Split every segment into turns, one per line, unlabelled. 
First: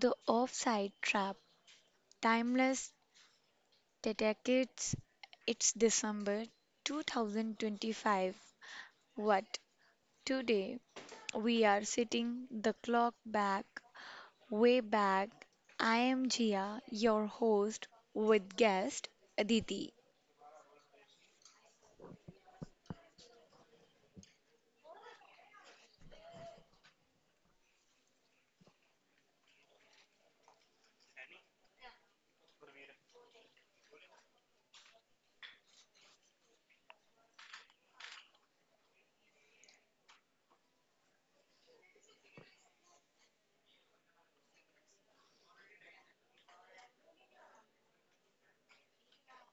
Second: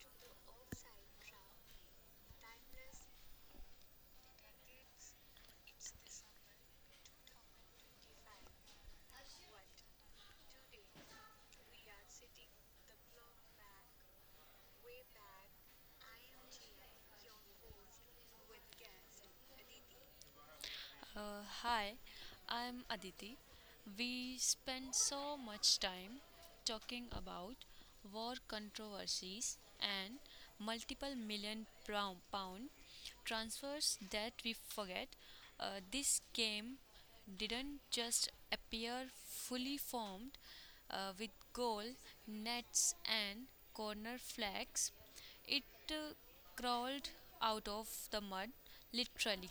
the Offside Trap, Timeless Detectives. It's December 2025. What? Today we are sitting the clock back, way back. I am Jia, your host, with guest Aditi.
Hi, I'm Aditi. We spend so much time talking about war controversies and multiple million pound transfers that we forget this game didn't just appear fully formed with goal, nets, and corner flags. It uh, crawled out of the mud, literally.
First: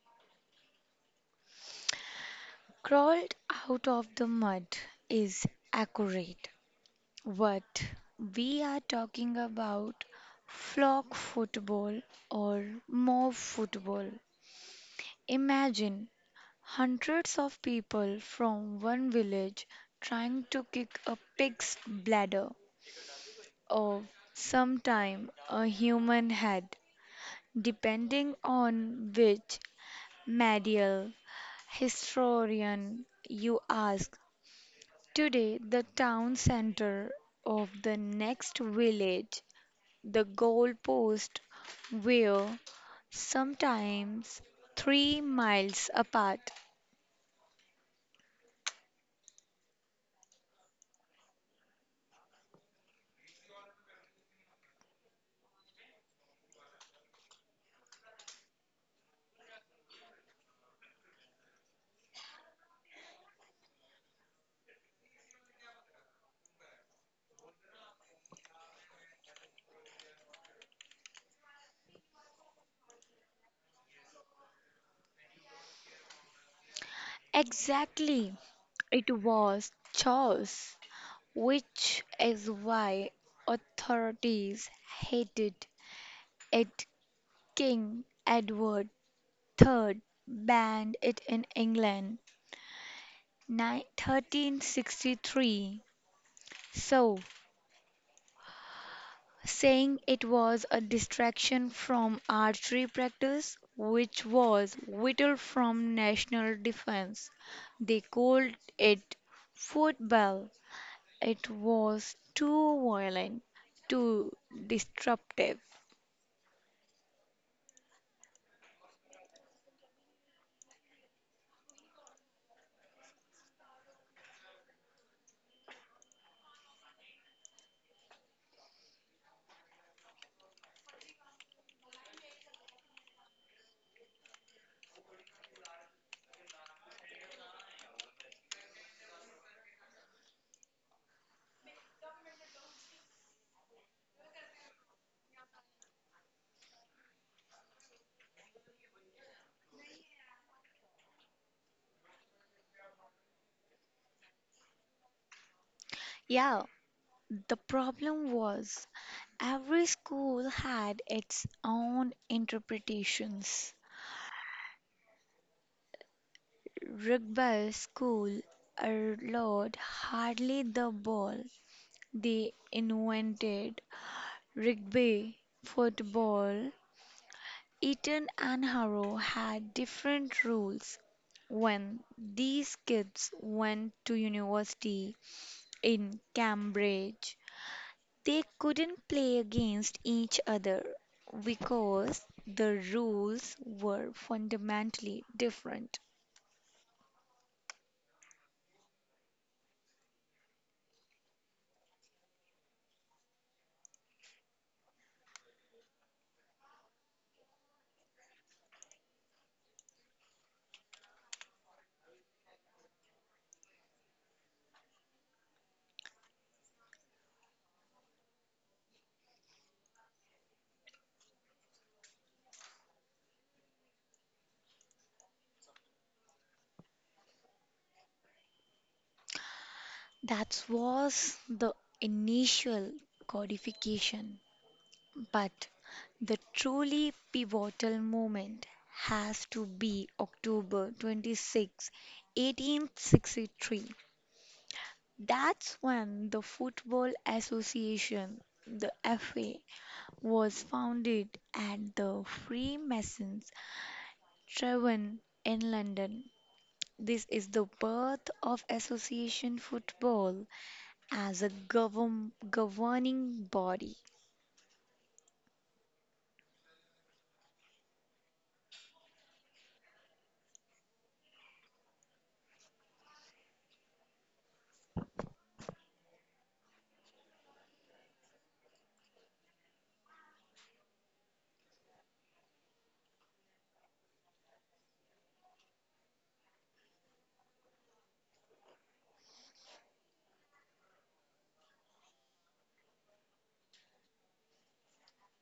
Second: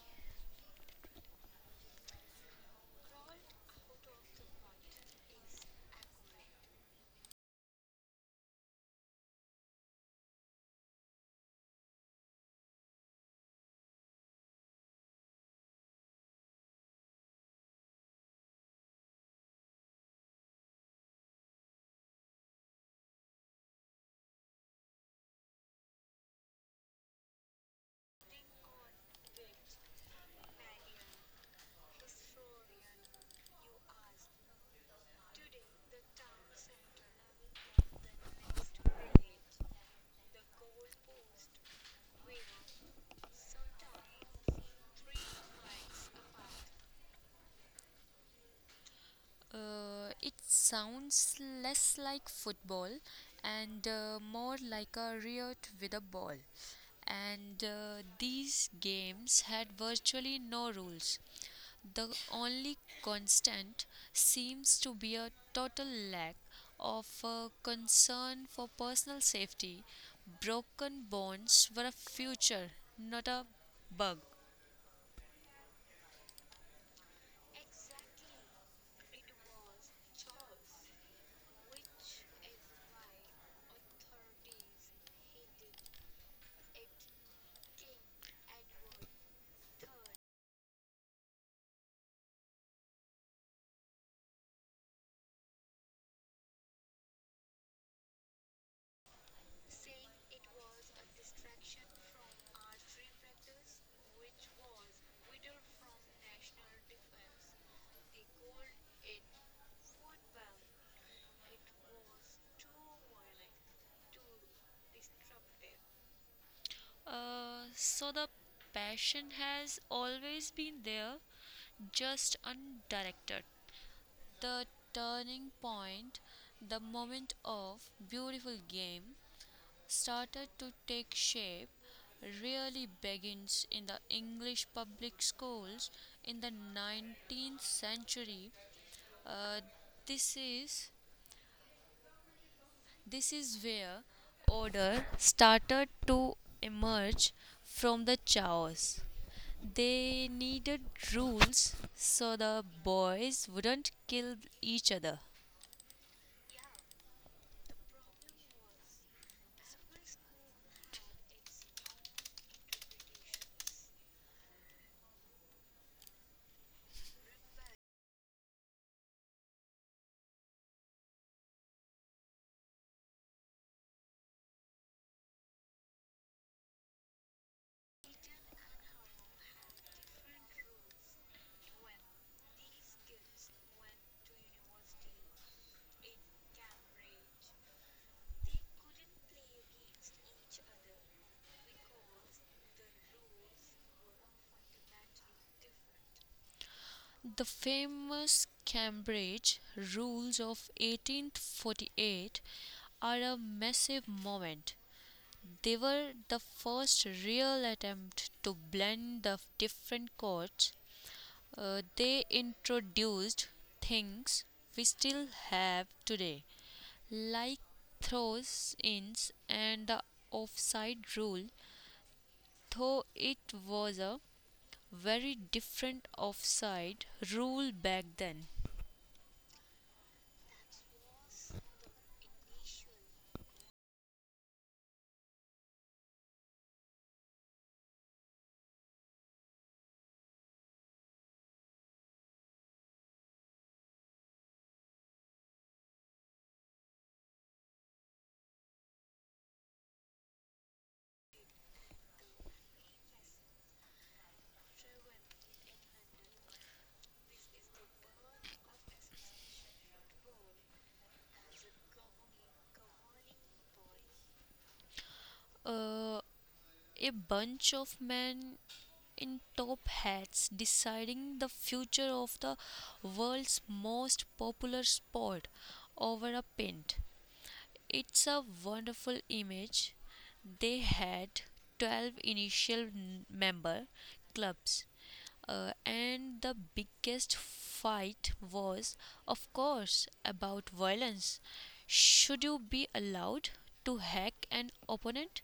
Crawled out of the mud is accurate. What we are talking about flock football or mob football. Imagine hundreds of people from one village trying to kick a pig's bladder or sometime a human head, depending on which medieval historian you ask. Today, the town center of the next village the goalposts were sometimes 3 miles apart.
It sounds less like football and more like a riot with a ball. And these games had virtually no rules. The only constant seems to be a total lack of concern for personal safety. Broken bones were a future, not a bug.
Exactly, it was chaos, which is why authorities hated it. King Edward III banned it in England, 1363. So saying it was a distraction from archery practice, which was vital from national defense. They called it football. It was too violent, too disruptive.
So the passion has always been there, just undirected. The turning point, the moment of beautiful game, started to take shape, really begins in the English public schools in the 19th century. Uh, this is this is where order started to emerge from the chaos. They needed rules so the boys wouldn't kill each other.
Yeah, the problem was every school had its own interpretations. Rugby school allowed hardly the ball. They invented Rugby, football, Eton and Harrow had different rules when these kids went to university in Cambridge. They couldn't play against each other because the rules were fundamentally different.
The famous Cambridge Rules of 1848 are a massive moment. They were the first real attempt to blend the different courts. They introduced things we still have today, like throws ins and the offside rule, though it was a very different offside rule back then.
That was the initial codification. But the truly pivotal moment has to be October 26, 1863. That's when the Football Association, the FA, was founded at the Freemasons' Tavern in London. This is the birth of association football as a governing body.
Uh, a bunch of men in top hats deciding the future of the world's most popular sport over a pint. It's a wonderful image. They had 12 initial member clubs, and the biggest fight was, of course, about violence. Should you be allowed to hack an opponent,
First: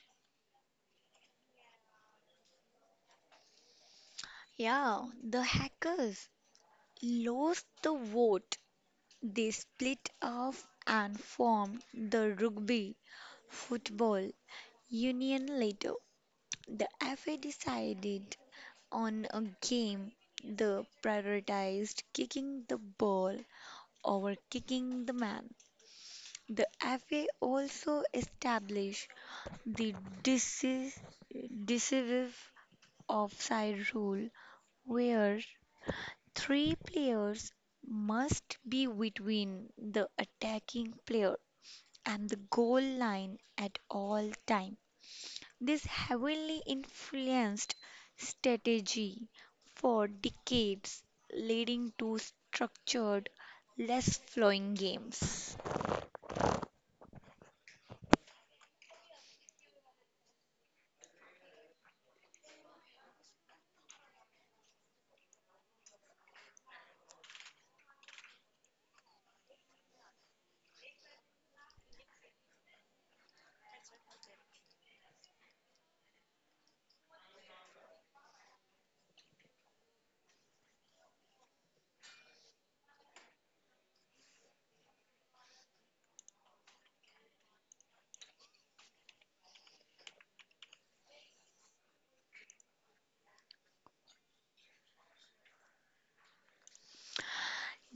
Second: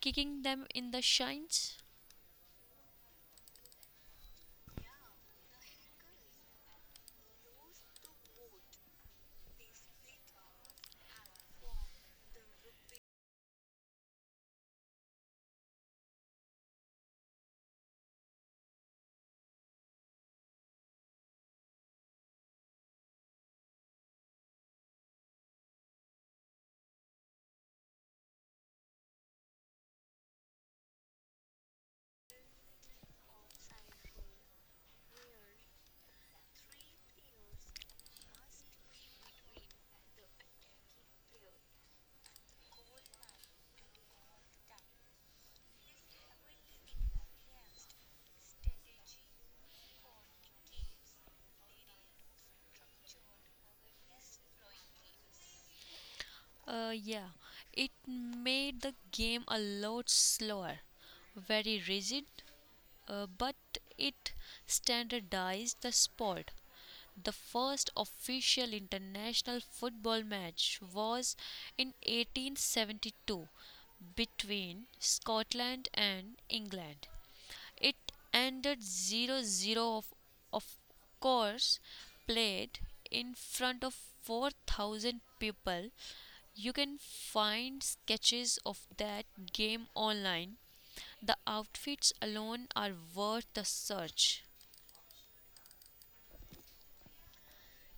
kicking them in the shins?
Yeah, the hackers lost the vote. They split off and formed the Rugby Football Union later. The FA decided on a game that prioritized kicking the ball over kicking the man. The FA also established the deci- decisive offside rule where three players must be between the attacking player and the goal line at all time. This heavily influenced strategy for decades, leading to structured, less flowing games.
Yeah, it made the game a lot slower, very rigid, but it standardized the sport. The first official international football match was in 1872 between Scotland and England. It ended zero zero. of, of course, played in front of 4,000 people. You can find sketches of that game online. The outfits alone are worth the search.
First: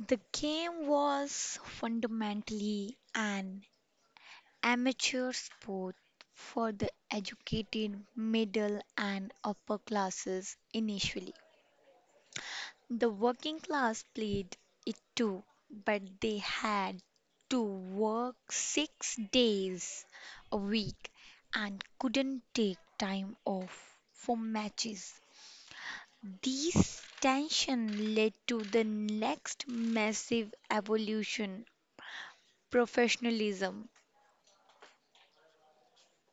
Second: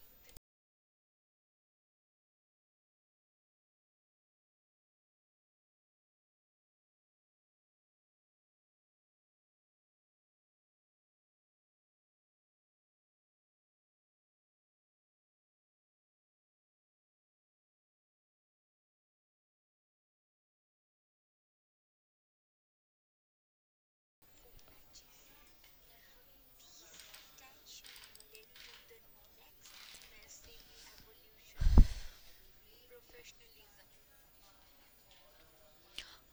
The game was fundamentally an amateur sport for the educated middle and upper classes initially. The working class played it too, but they had to work 6 days a week and couldn't take time off for matches. This tension led to the next massive evolution professionalism.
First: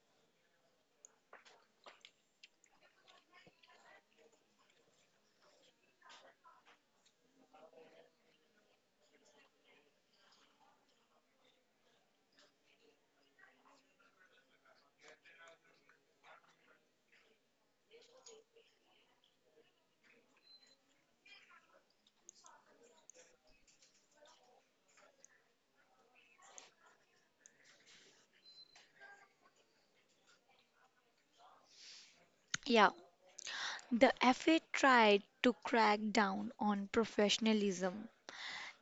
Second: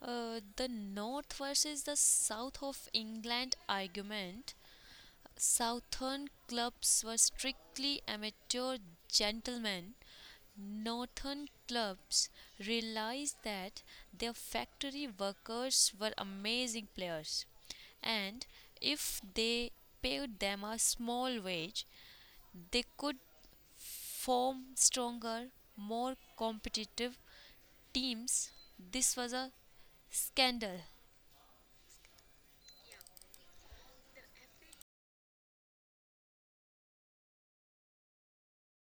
The North versus the South of England argument. Southern clubs were strictly amateur gentlemen. Northern clubs realized that their factory workers were amazing players, and if they paid them a small wage, they could form stronger, more competitive teams. This was a scandal.
Yeah, the FA tried to crack down on professionalism.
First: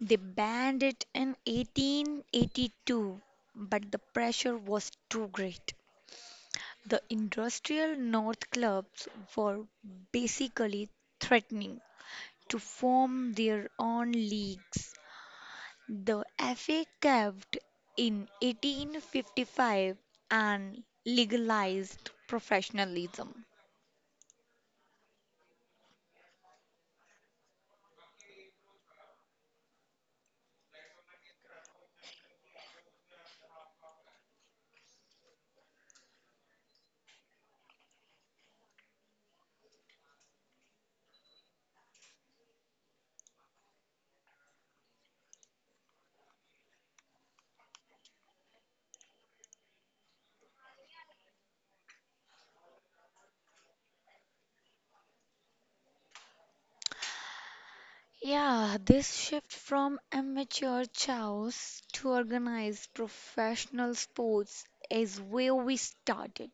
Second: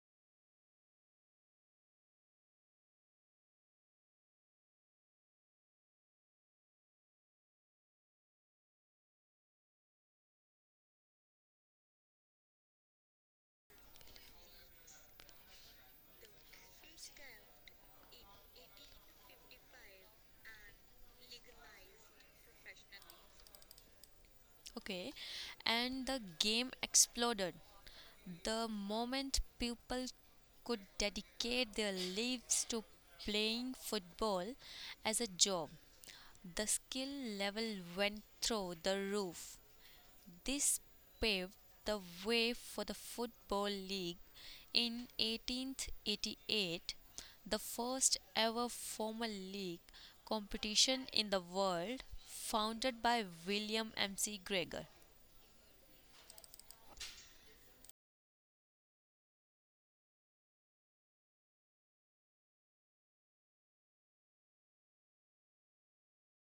They banned it in 1882, but the pressure was too great. The industrial North clubs were basically threatening to form their own leagues. The FA caved in 1855 and legalized professionalism.
Okay, and the game exploded. The moment people could dedicate their lives to playing football as a job, the skill level went through the roof. This paved the way for the Football League in 1888, the first ever formal league competition in the world, founded by William M.C. Gregor.
Yeah, this shift from amateur chaos to organized professional sports is where we started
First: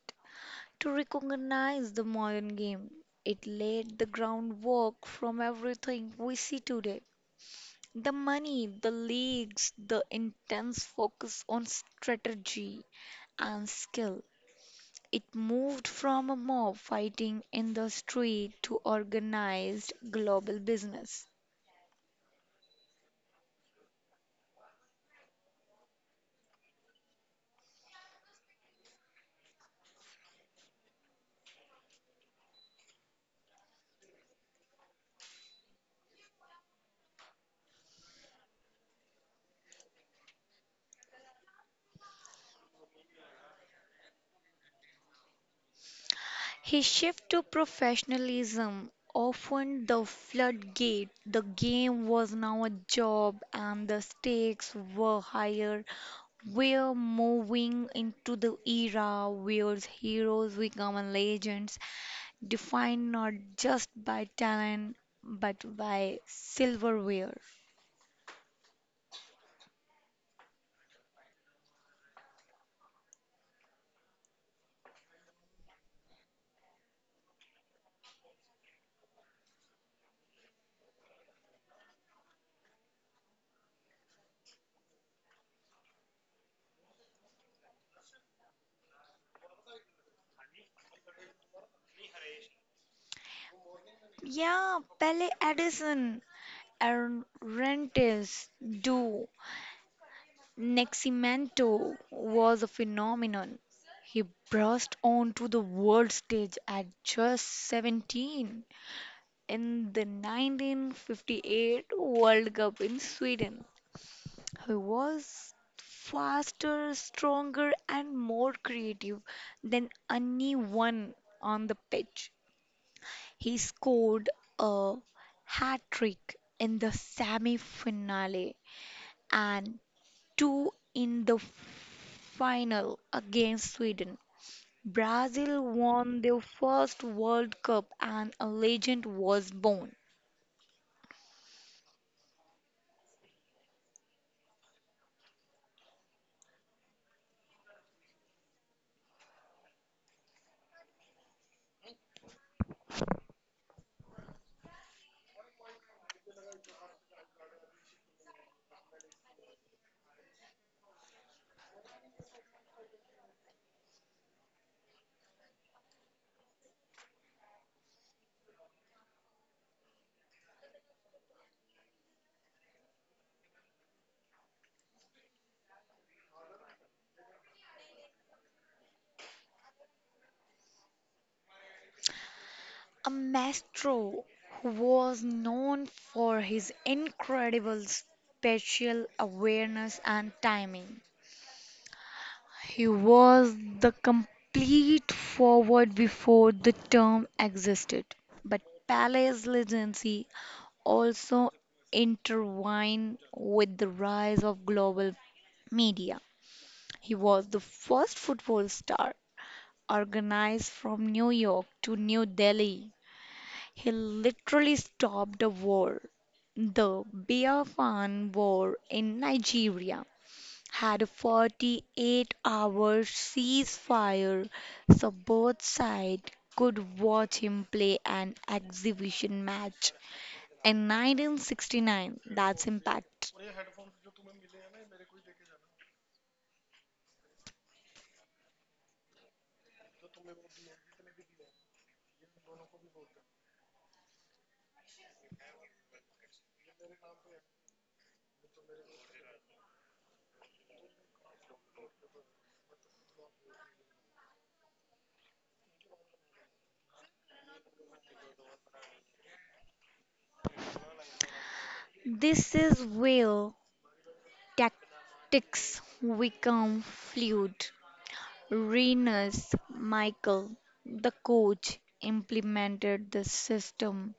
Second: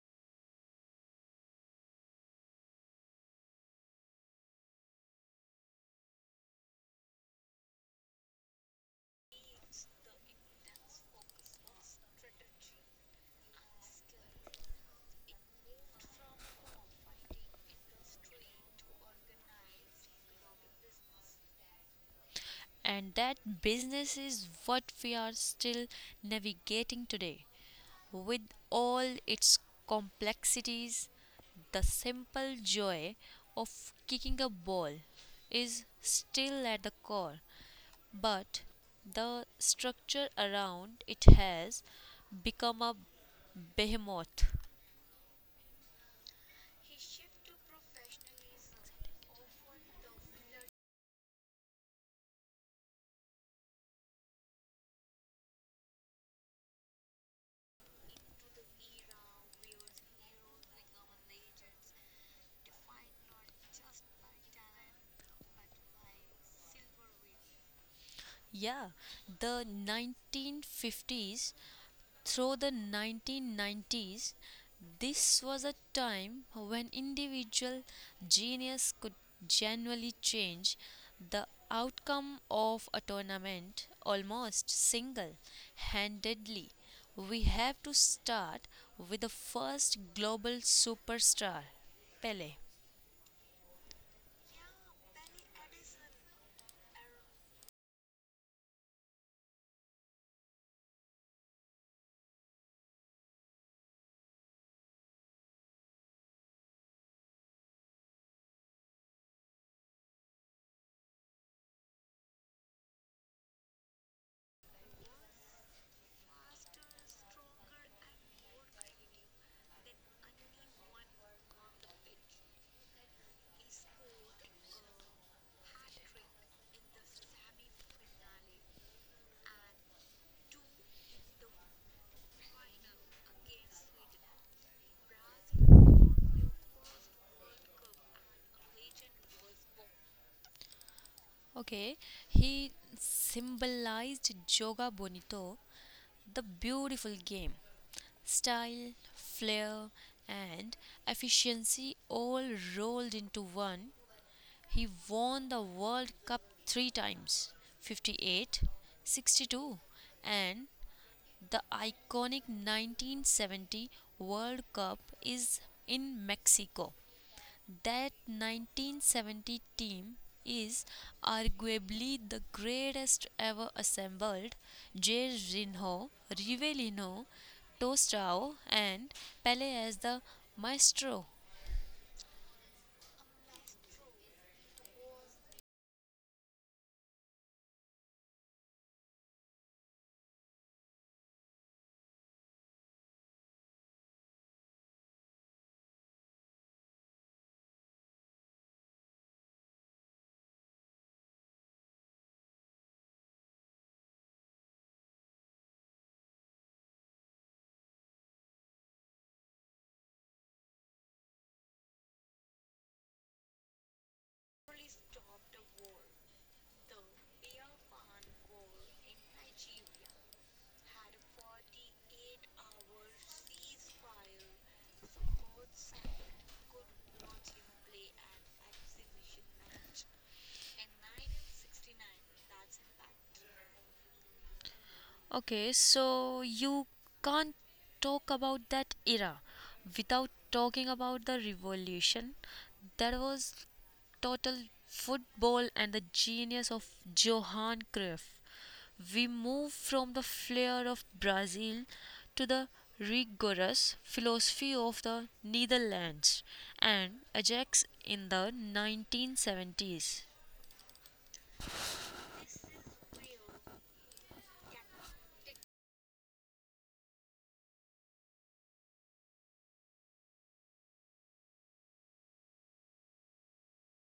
to recognize the modern game. It laid the groundwork from everything we see today. The money, the leagues, the intense focus on strategy and skill. It moved from a mob fighting in the street to organized global business.
And that business is what we are still navigating today, with all its complexities. The simple joy of kicking a ball is still at the core, but the structure around it has become a behemoth.
His shift to professionalism opened the floodgate. The game was now a job, and the stakes were higher. We're moving into the era where heroes become legends, defined not just by talent but by silverware.
Yeah, the 1950s through the 1990s, this was a time when individual genius could genuinely change the outcome of a tournament almost single handedly. We have to start with the first global superstar, Pele.
Yeah, Pele Edison, Aaron Rentis, do Neximento was a phenomenon. He burst onto the world stage at just 17 in the 1958 World Cup in Sweden. He was faster, stronger, and more creative than anyone on the pitch. He scored a hat trick in the semi finale and two in the final against Sweden. Brazil won their first World Cup and a legend was born.
Okay, he symbolized Joga Bonito, the beautiful game. Style, flair, and efficiency all rolled into one, he won the World Cup three times, 58, 62, and the iconic 1970 World Cup is in Mexico. That 1970 team is arguably the greatest ever assembled. Jorginho, Rivellino, Tostao, and Pele as the maestro.
A maestro who was known for his incredible spatial awareness and timing. He was the complete forward before the term existed. But Pele's legacy also intertwined with the rise of global media. He was the first football star organized from New York to New Delhi. He literally stopped a war. The Biafran War in Nigeria had a 48-hour ceasefire so both sides could watch him play an exhibition match and 1969. That's impact.
Okay, so you can't talk about that era without talking about the revolution that was total football and the genius of Johan Cruyff. We move from the flair of Brazil to the rigorous philosophy of the Netherlands and Ajax in the 1970s.
This is where tactics become fluid. Renus Michael, the coach, implemented the system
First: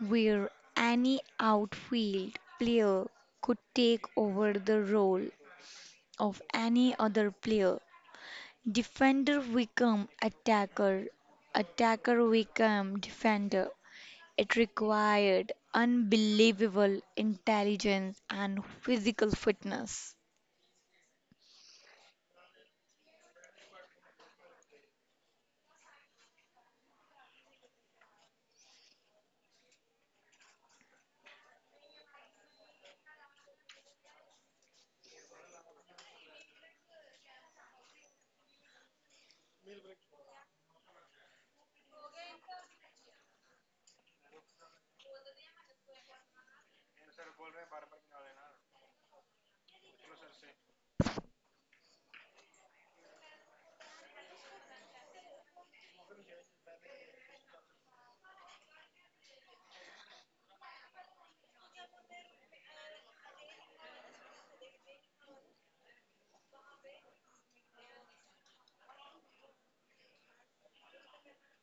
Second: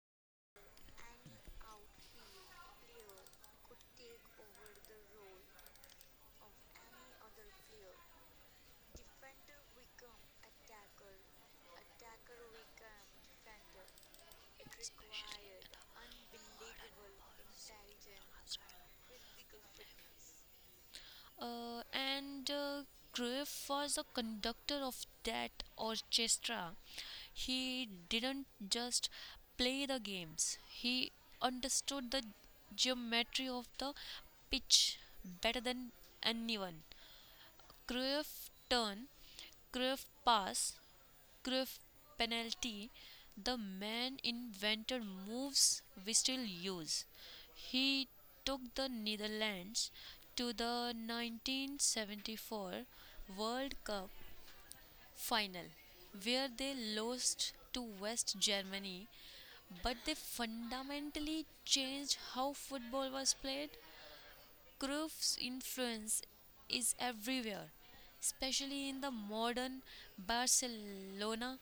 where any outfield player could take over the role of any other player. Defender became attacker, attacker became defender. It required unbelievable intelligence and physical fitness.
And Cruyff was the conductor of that orchestra. He didn't just play the games, he understood the geometry of the pitch better than anyone. Cruyff turn, Cruyff pass, Cruyff penalty. The man invented moves we still use. He took the Netherlands to the 1974 World Cup final, where they lost to West Germany, but they fundamentally changed how football was played. Cruyff's influence is everywhere, especially in the modern Barcelona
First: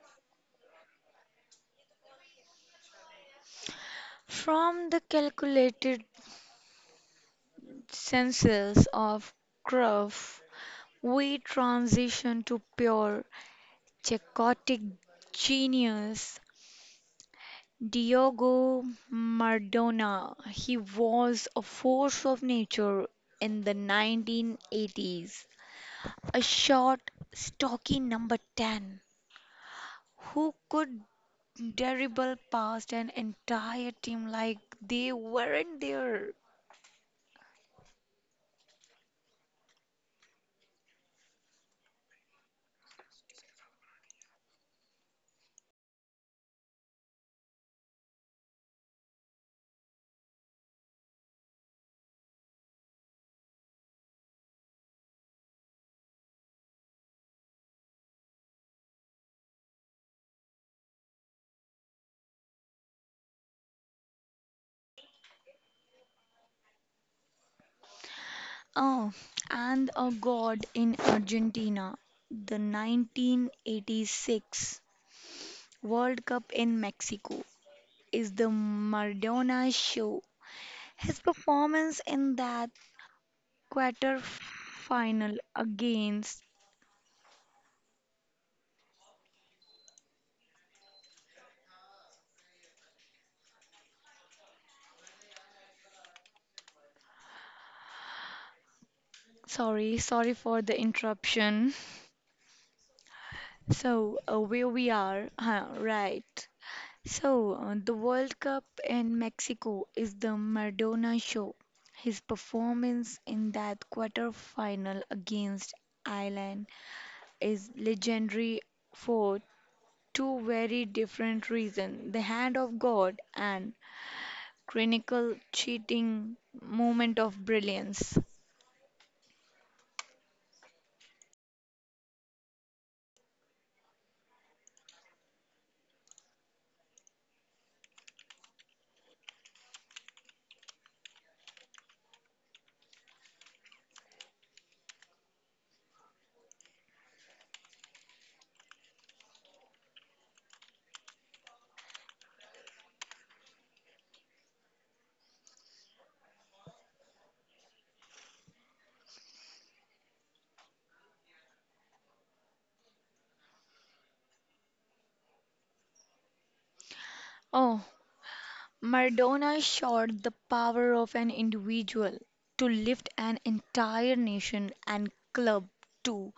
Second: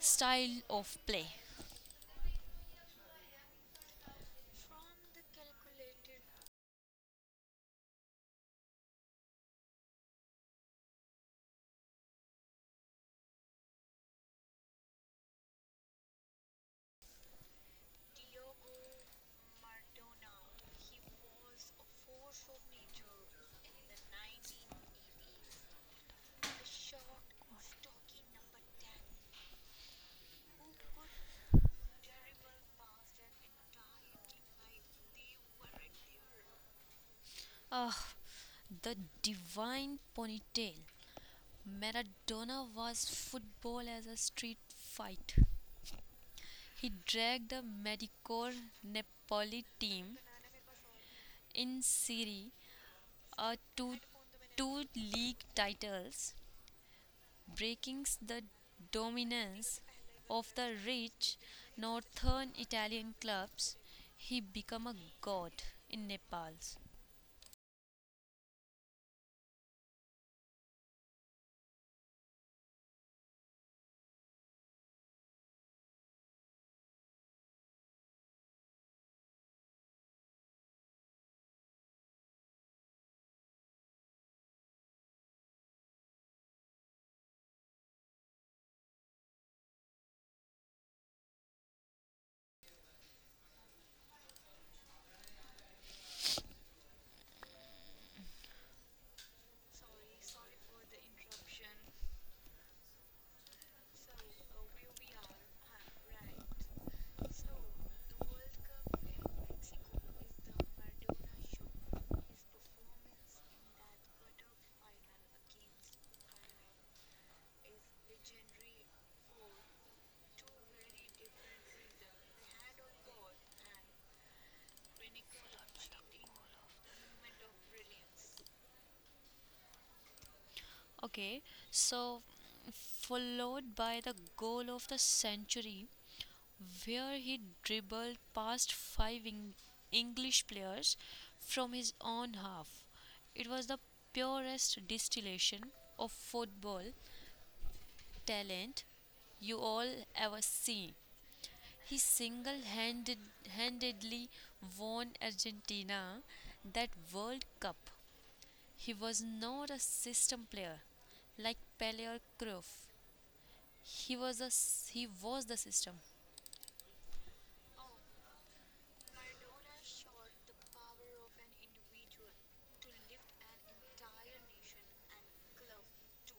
style of play.
From the calculated census of Krupp, we transition to pure Czechotic genius. Diogo Maradona. He was a force of nature in the 1980s. A short, stocky number 10 who could dribble past an entire team like they weren't there.
Ah, the divine ponytail. Maradona was football as a street fight. He dragged the Mediocre Napoli team in Serie A to two league titles, breaking the dominance of the rich northern Italian clubs. He became a god in Nepal.
Oh, and a god in Argentina, the 1986 World Cup in Mexico is the Maradona show. His performance in that quarter final against Sorry, sorry for the interruption. So, where we are, right. So, the World Cup in Mexico is the Maradona show. His performance in that quarter-final against Ireland is legendary for two very different reasons: the hand of God and clinical cheating moment of brilliance.
Okay, so followed by the goal of the century, where he dribbled past five English players from his own half. It was the purest distillation of football talent you all ever seen. He single handedly won Argentina that World Cup. He was not a system player like Pele or Cruyff. He was a he was the system,
Oh, Maradona showed the power of an individual to lift an entire nation and club to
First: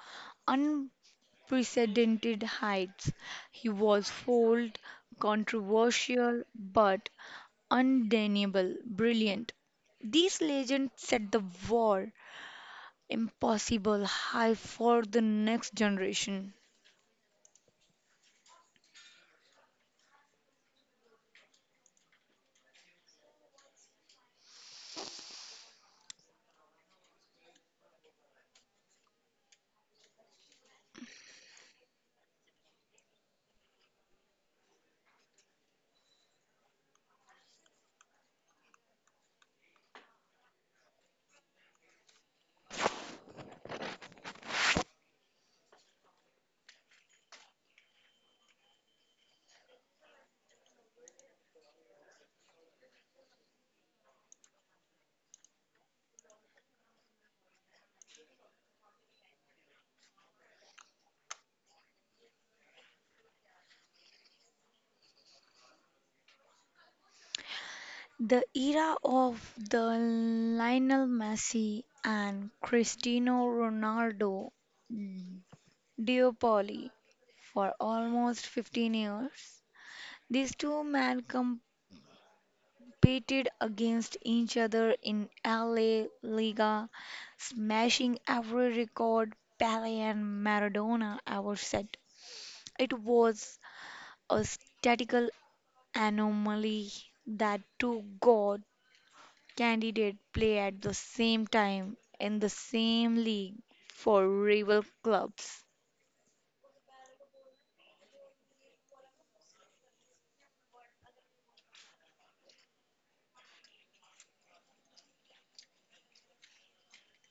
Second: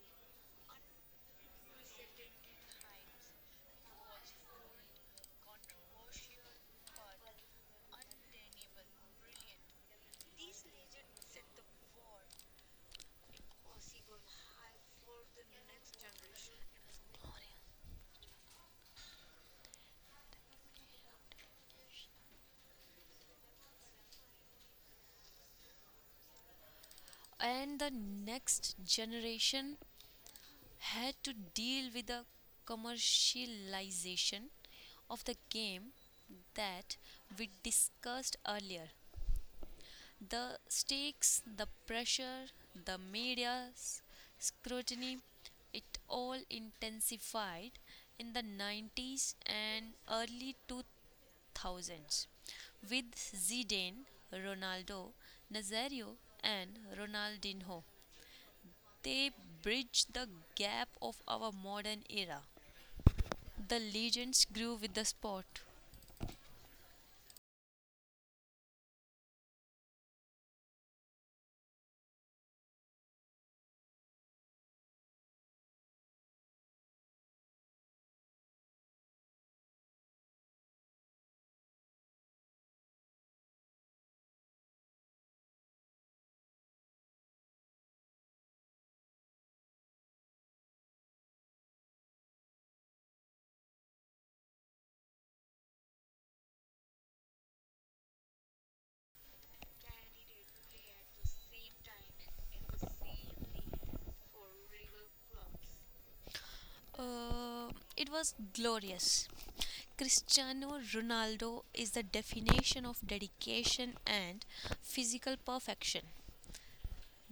unprecedented heights. He was bold, controversial, but undeniable brilliant. These legends set the war impossible high for the next generation.
and the next generation had to deal with the commercialization of the game that we discussed earlier. The stakes, the pressure, the media's scrutiny, it all intensified in the 90s and early 2000s with Zidane, Ronaldo, Nazario, and Ronaldinho. They bridged the gap of our modern era. The legends grew with the sport.
The era of the Lionel Messi and Cristiano Ronaldo Dear Polly, for almost 15 years, these two men competed against each other in LA Liga, smashing every record Pele and Maradona ever set. It was a statistical anomaly that two God candidates play at the same time in the same league for rival clubs.
Uh, it was glorious. Cristiano Ronaldo is the definition of dedication and physical perfection.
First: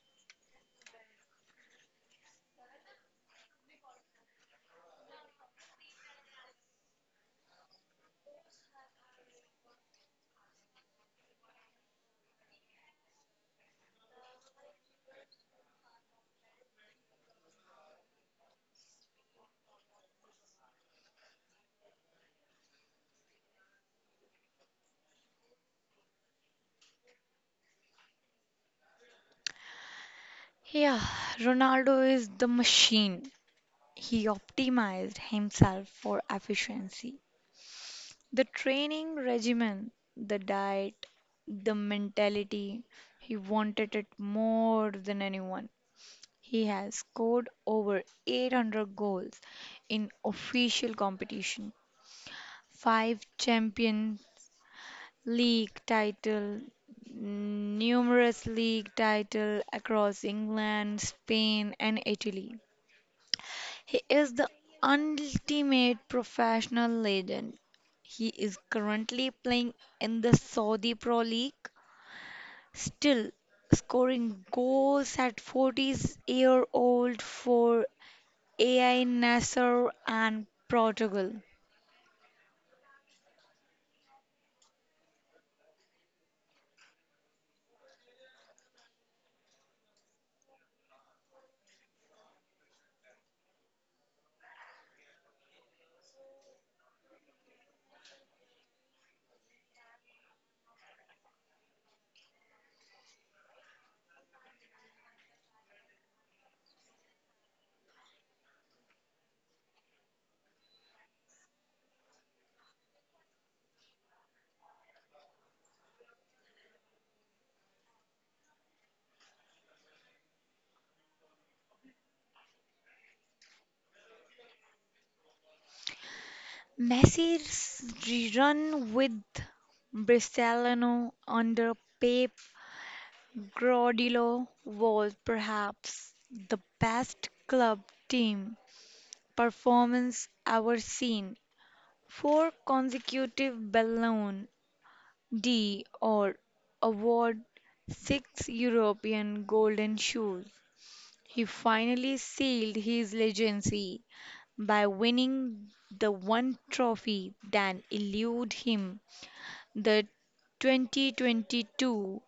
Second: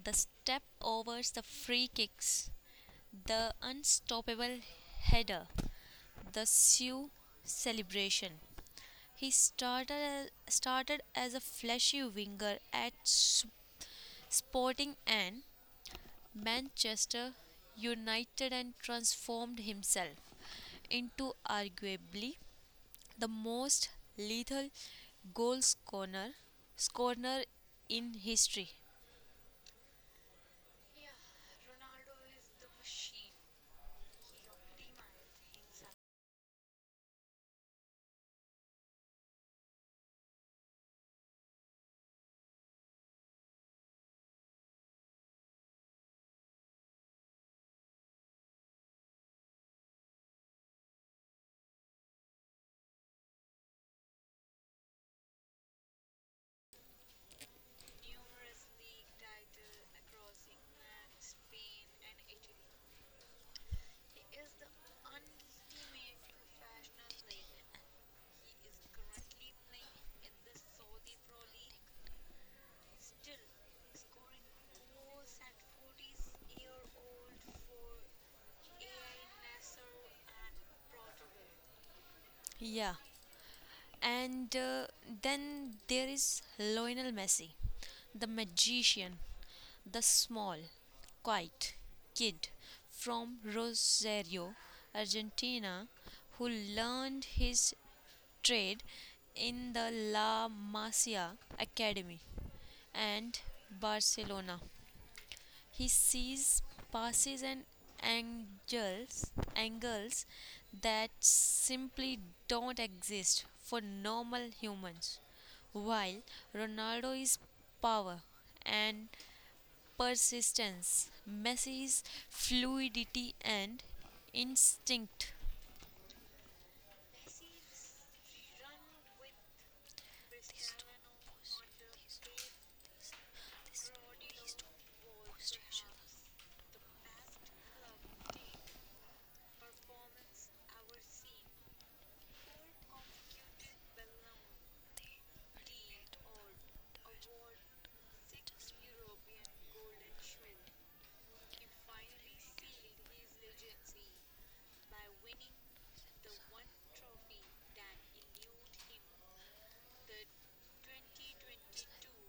The step overs, the free kicks, the unstoppable header, the Sioux celebration. Started as a flashy winger at Sporting and Manchester United and transformed himself into arguably the most lethal goal scorer in history.
Yeah, Ronaldo is the machine. He optimized himself for efficiency. The training regimen, the diet, the mentality, he wanted it more than anyone. He has scored over 800 goals in official competition, five champion league title, numerous league title across England, Spain and Italy. He is the ultimate professional legend. He is currently playing in the Saudi Pro League, still scoring goals at 40-year-old for AI Nasser and Portugal.
Yeah, and then there is Lionel Messi, the magician, the small, quiet kid from Rosario, Argentina, who learned his trade in the La Masia Academy and Barcelona. He sees passes and angles that simply don't exist for normal humans. While Ronaldo is power and persistence, Messi is fluidity and instinct.
Messi's run with Barcelona under Pep Guardiola was perhaps the best club team performance ever seen. Four consecutive Ballon d'Or award, six European Golden Shoes. He finally sealed his legacy by winning the one trophy that eluded him, the 2022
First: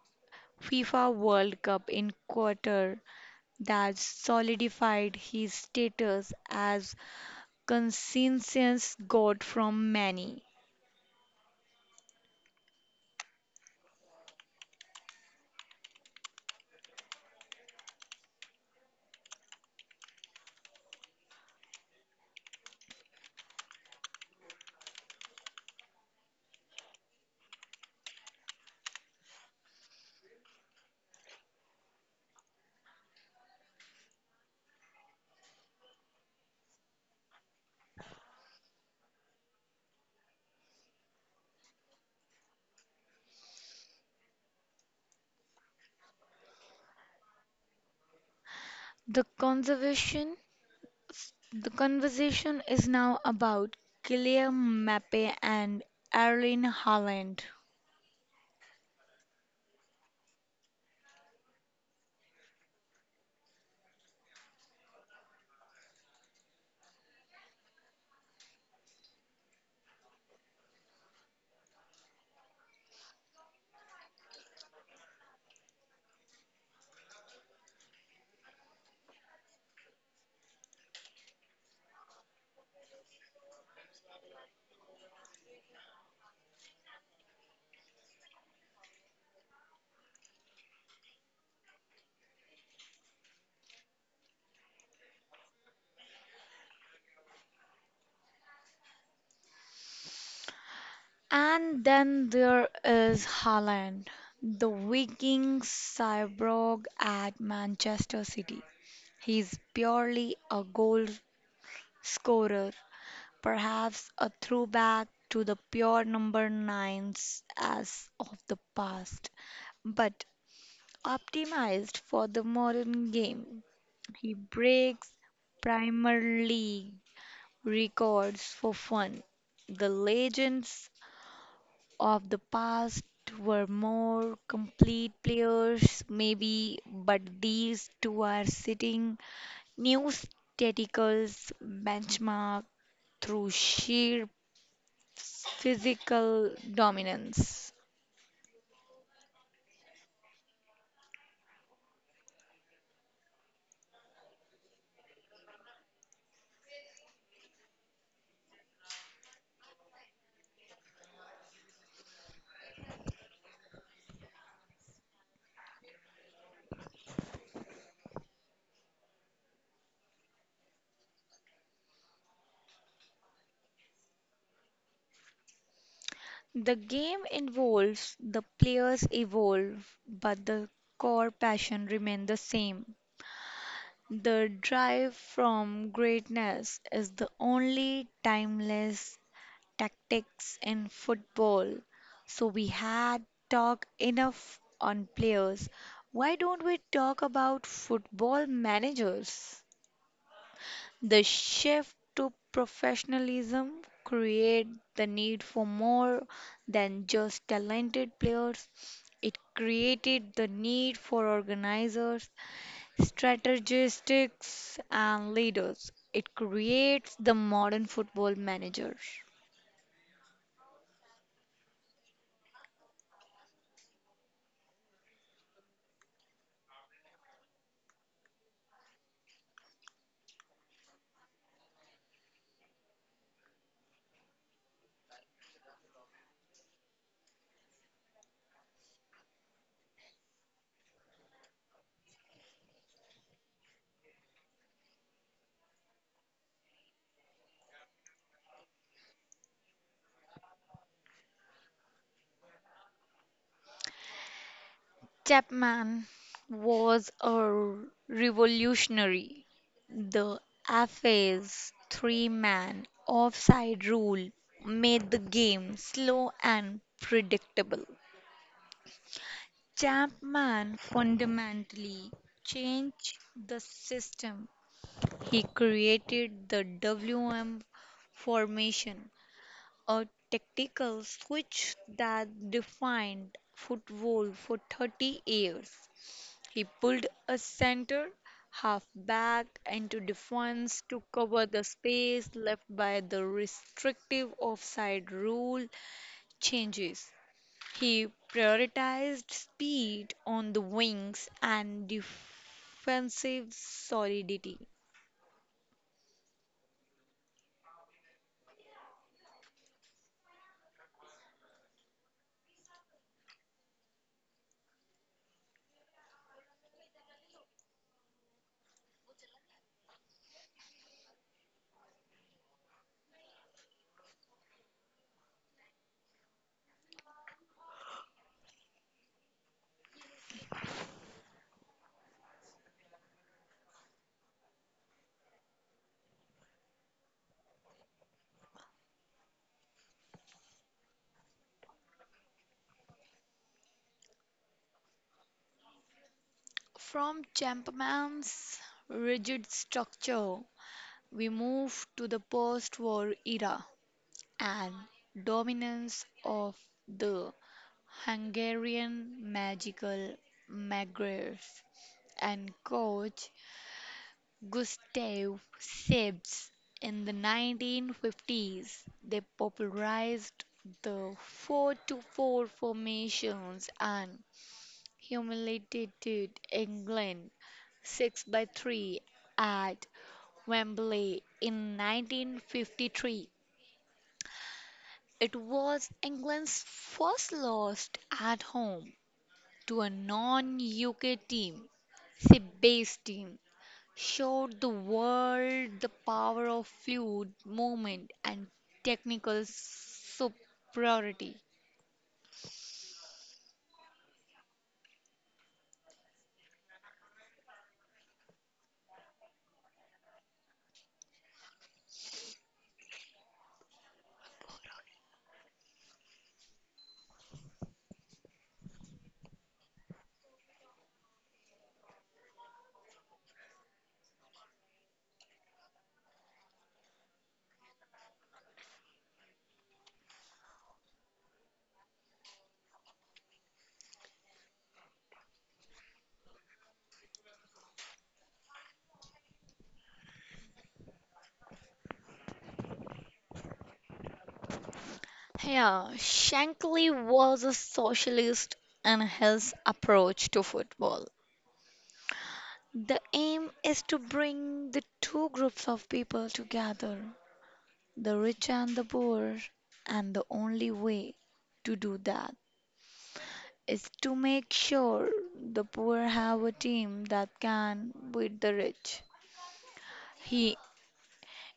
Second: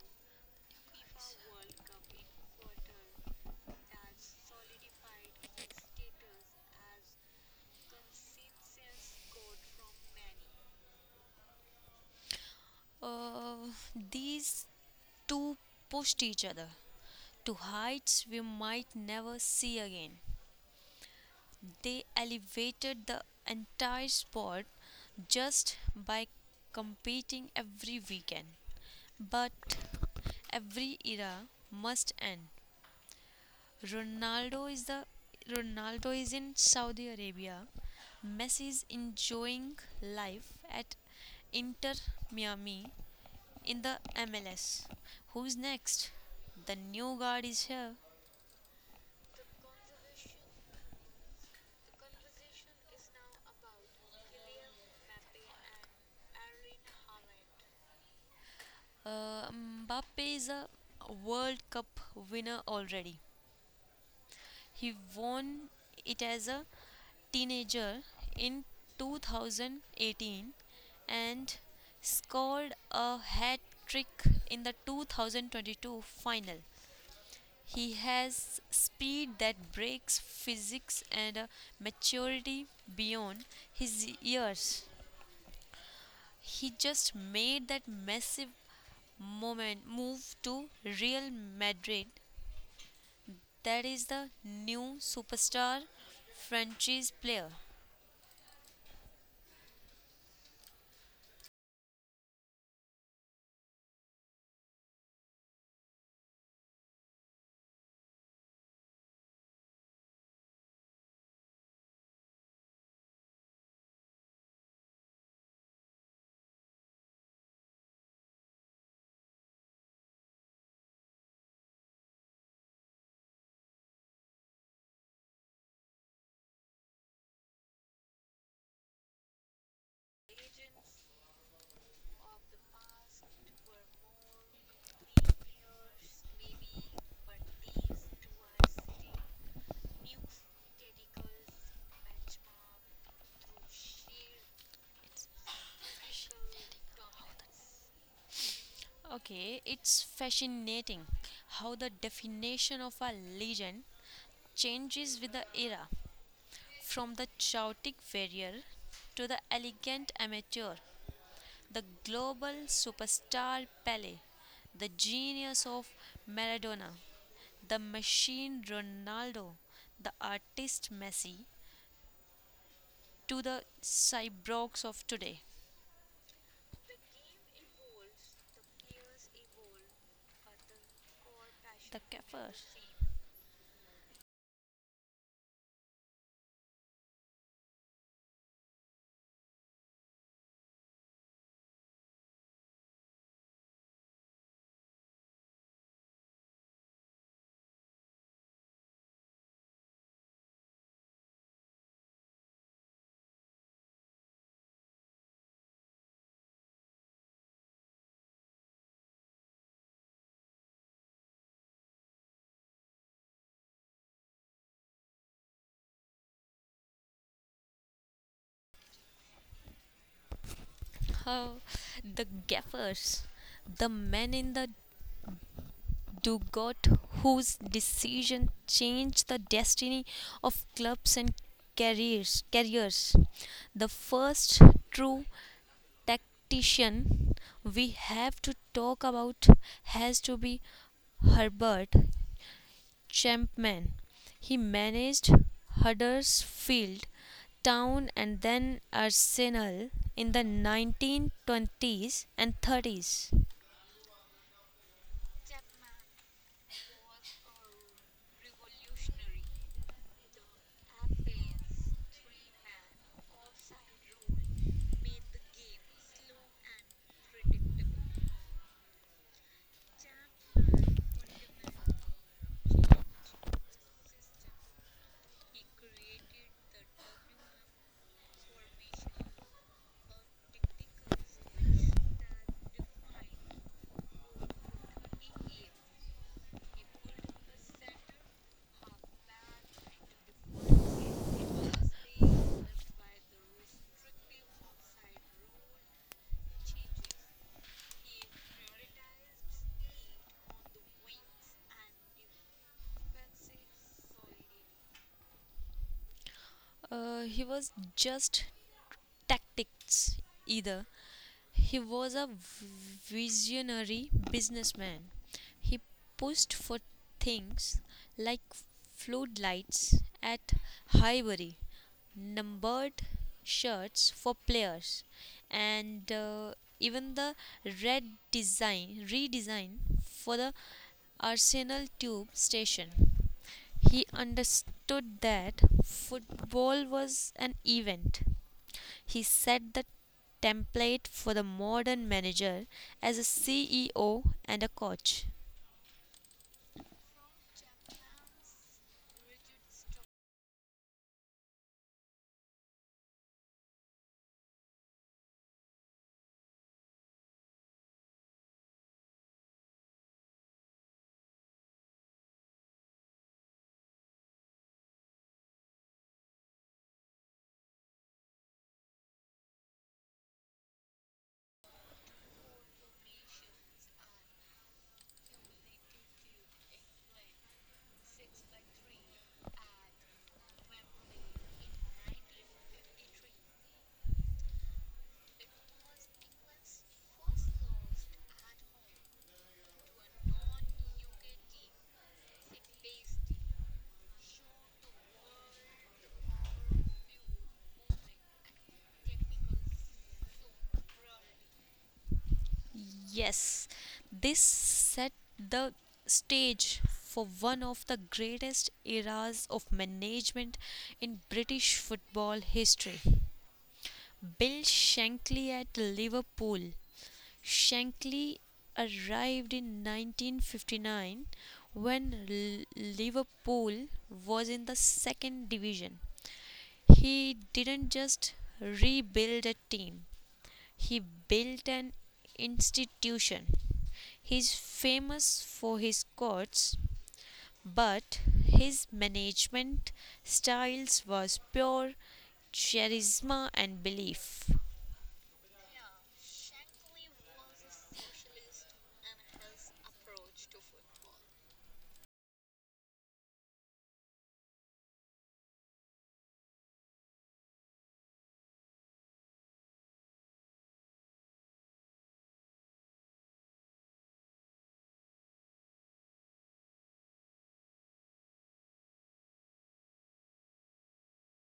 FIFA World Cup in Qatar that solidified his status as Conscience got from many.
Uh, these two pushed each other to heights we might never see again. They elevated the entire sport just by competing every weekend. But every era must end. Ronaldo is the Ronaldo is in Saudi Arabia. Messi is enjoying life at Inter Miami, in the MLS. Who's next? The new guard is here.
The conservation the conversation is now about Claire Mappe and Erling Haaland.
Mbappe is a World Cup winner already. He won it as a teenager in 2018 and scored a hat trick in the 2022 final. He has speed that breaks physics and a maturity beyond his years. He just made that massive moment move to Real Madrid. That is the new superstar franchise player.
And then there is Haaland, the Viking cyborg at Manchester City. He's purely a goal scorer, perhaps a throwback to the pure number nines as of the past. But optimized for the modern game. He breaks Premier League records for fun. The legends of the past were more complete players, maybe, but these two are setting new statistical benchmark through sheer physical dominance.
Okay, it's fascinating how the definition of a legend changes with the era. From the chaotic warrior to the elegant amateur, the global superstar Pele, the genius of Maradona, the machine Ronaldo, the artist Messi, to the cyborgs of today.
The game involves the players evolve, but the core passion
The
remains the
gaffers.
same. The drive from greatness is the only timeless tactics in football. So we had talked enough on players. Why don't we talk about football managers? The shift to professionalism create the need for more than just talented players. It created the need for organizers, strategists, and leaders. It creates the modern football manager.
Oh, the gaffers. The men in the Dugout, whose decision changed the destiny of clubs and careers. The first true tactician we have to talk about has to be Herbert Chapman. He managed Huddersfield Town and then Arsenal in the 1920s and 30s.
Chapman was a revolutionary. The AFA's three-man offside rule made the game slow and predictable. Chapman fundamentally changed the system. He created the WM formation, a tactical switch that defined football for 30 years. He pulled a center half back into defense to cover the space left by the restrictive offside rule changes. He prioritized speed on the wings and defensive solidity.
He was just tactics either. He was a visionary businessman. He pushed for things like floodlights at Highbury, numbered shirts for players, and even the redesign for the Arsenal tube station. He understood that football was an event. He set the template for the modern manager as a CEO and a coach.
From Champman's rigid structure, we move to the post war era and dominance of the Hungarian magical Magyars and coach Gustav Siebes. In the 1950s, they popularized the 4-4 to four formations and humiliated England 6-3 by three at Wembley in 1953. It was England's first loss at home to a non UK team, Seba's team showed the world the power of fluid movement and technical superiority.
Yes, this set the stage for one of the greatest eras of management in British football history. Bill Shankly at Liverpool. Shankly arrived in 1959 when Liverpool was in the second division. He didn't just rebuild a team, he built an institution. He's famous for his quotes, but his management styles was pure charisma and belief.
Yeah, Shankly was a socialist and his approach to football. The aim is to bring the two groups of people together, the rich and the poor, and the only way to do that is to make sure the poor have a team that can beat the rich. He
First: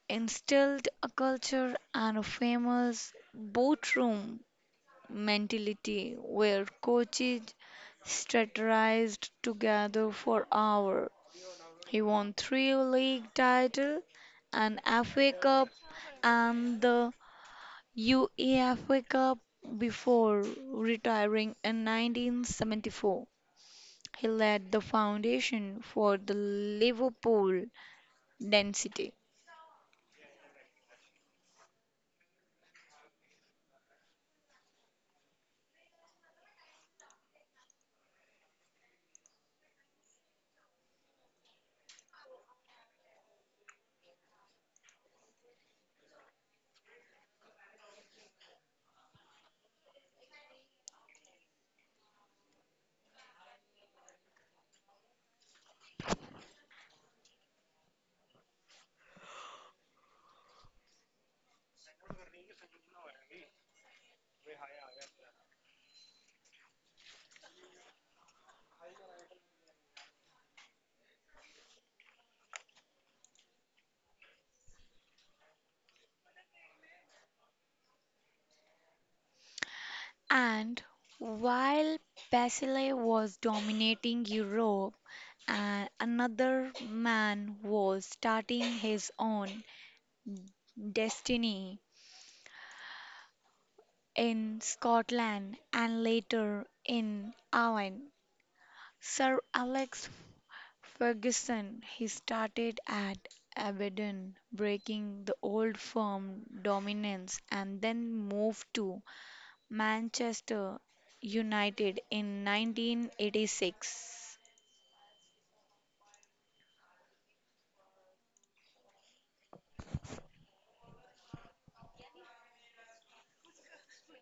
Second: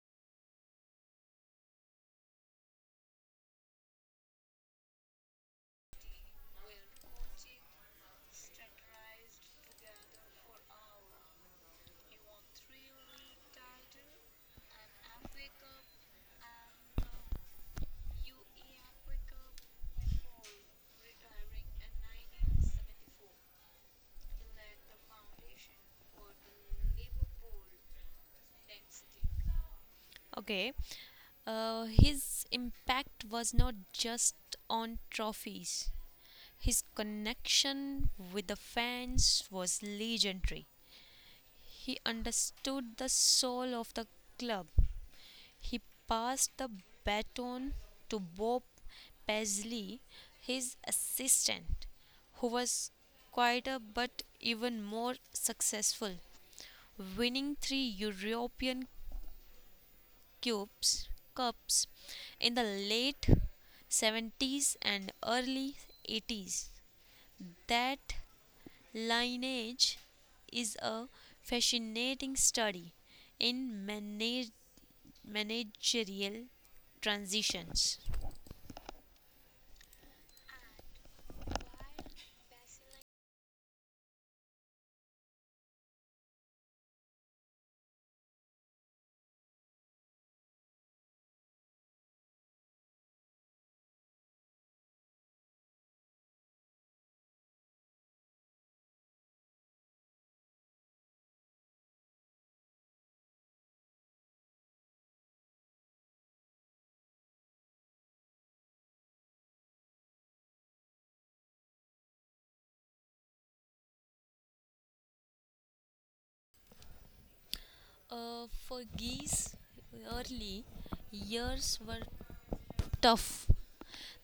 instilled a culture and a famous boat room mentality where coaches strategized together for hours. He won three league titles, an FA Cup, and the UEFA Cup before retiring in 1974. He laid the foundation for the Liverpool dynasty.
Okay, his impact was not just on trophies. His connection with the fans was legendary. He understood the soul of the club. He passed the baton to Bob Paisley, his assistant, who was quieter but even more successful, winning three European cubes, Cups in the late 70s and early 80s. That lineage is a fascinating study in managerial transitions.
And while Basile was dominating Europe, another man was starting his own destiny in Scotland and later in Ireland. Sir Alex Ferguson, he started at Aberdeen, breaking the old firm dominance and then moved to Manchester United in 1986.
For Geese, early years were tough.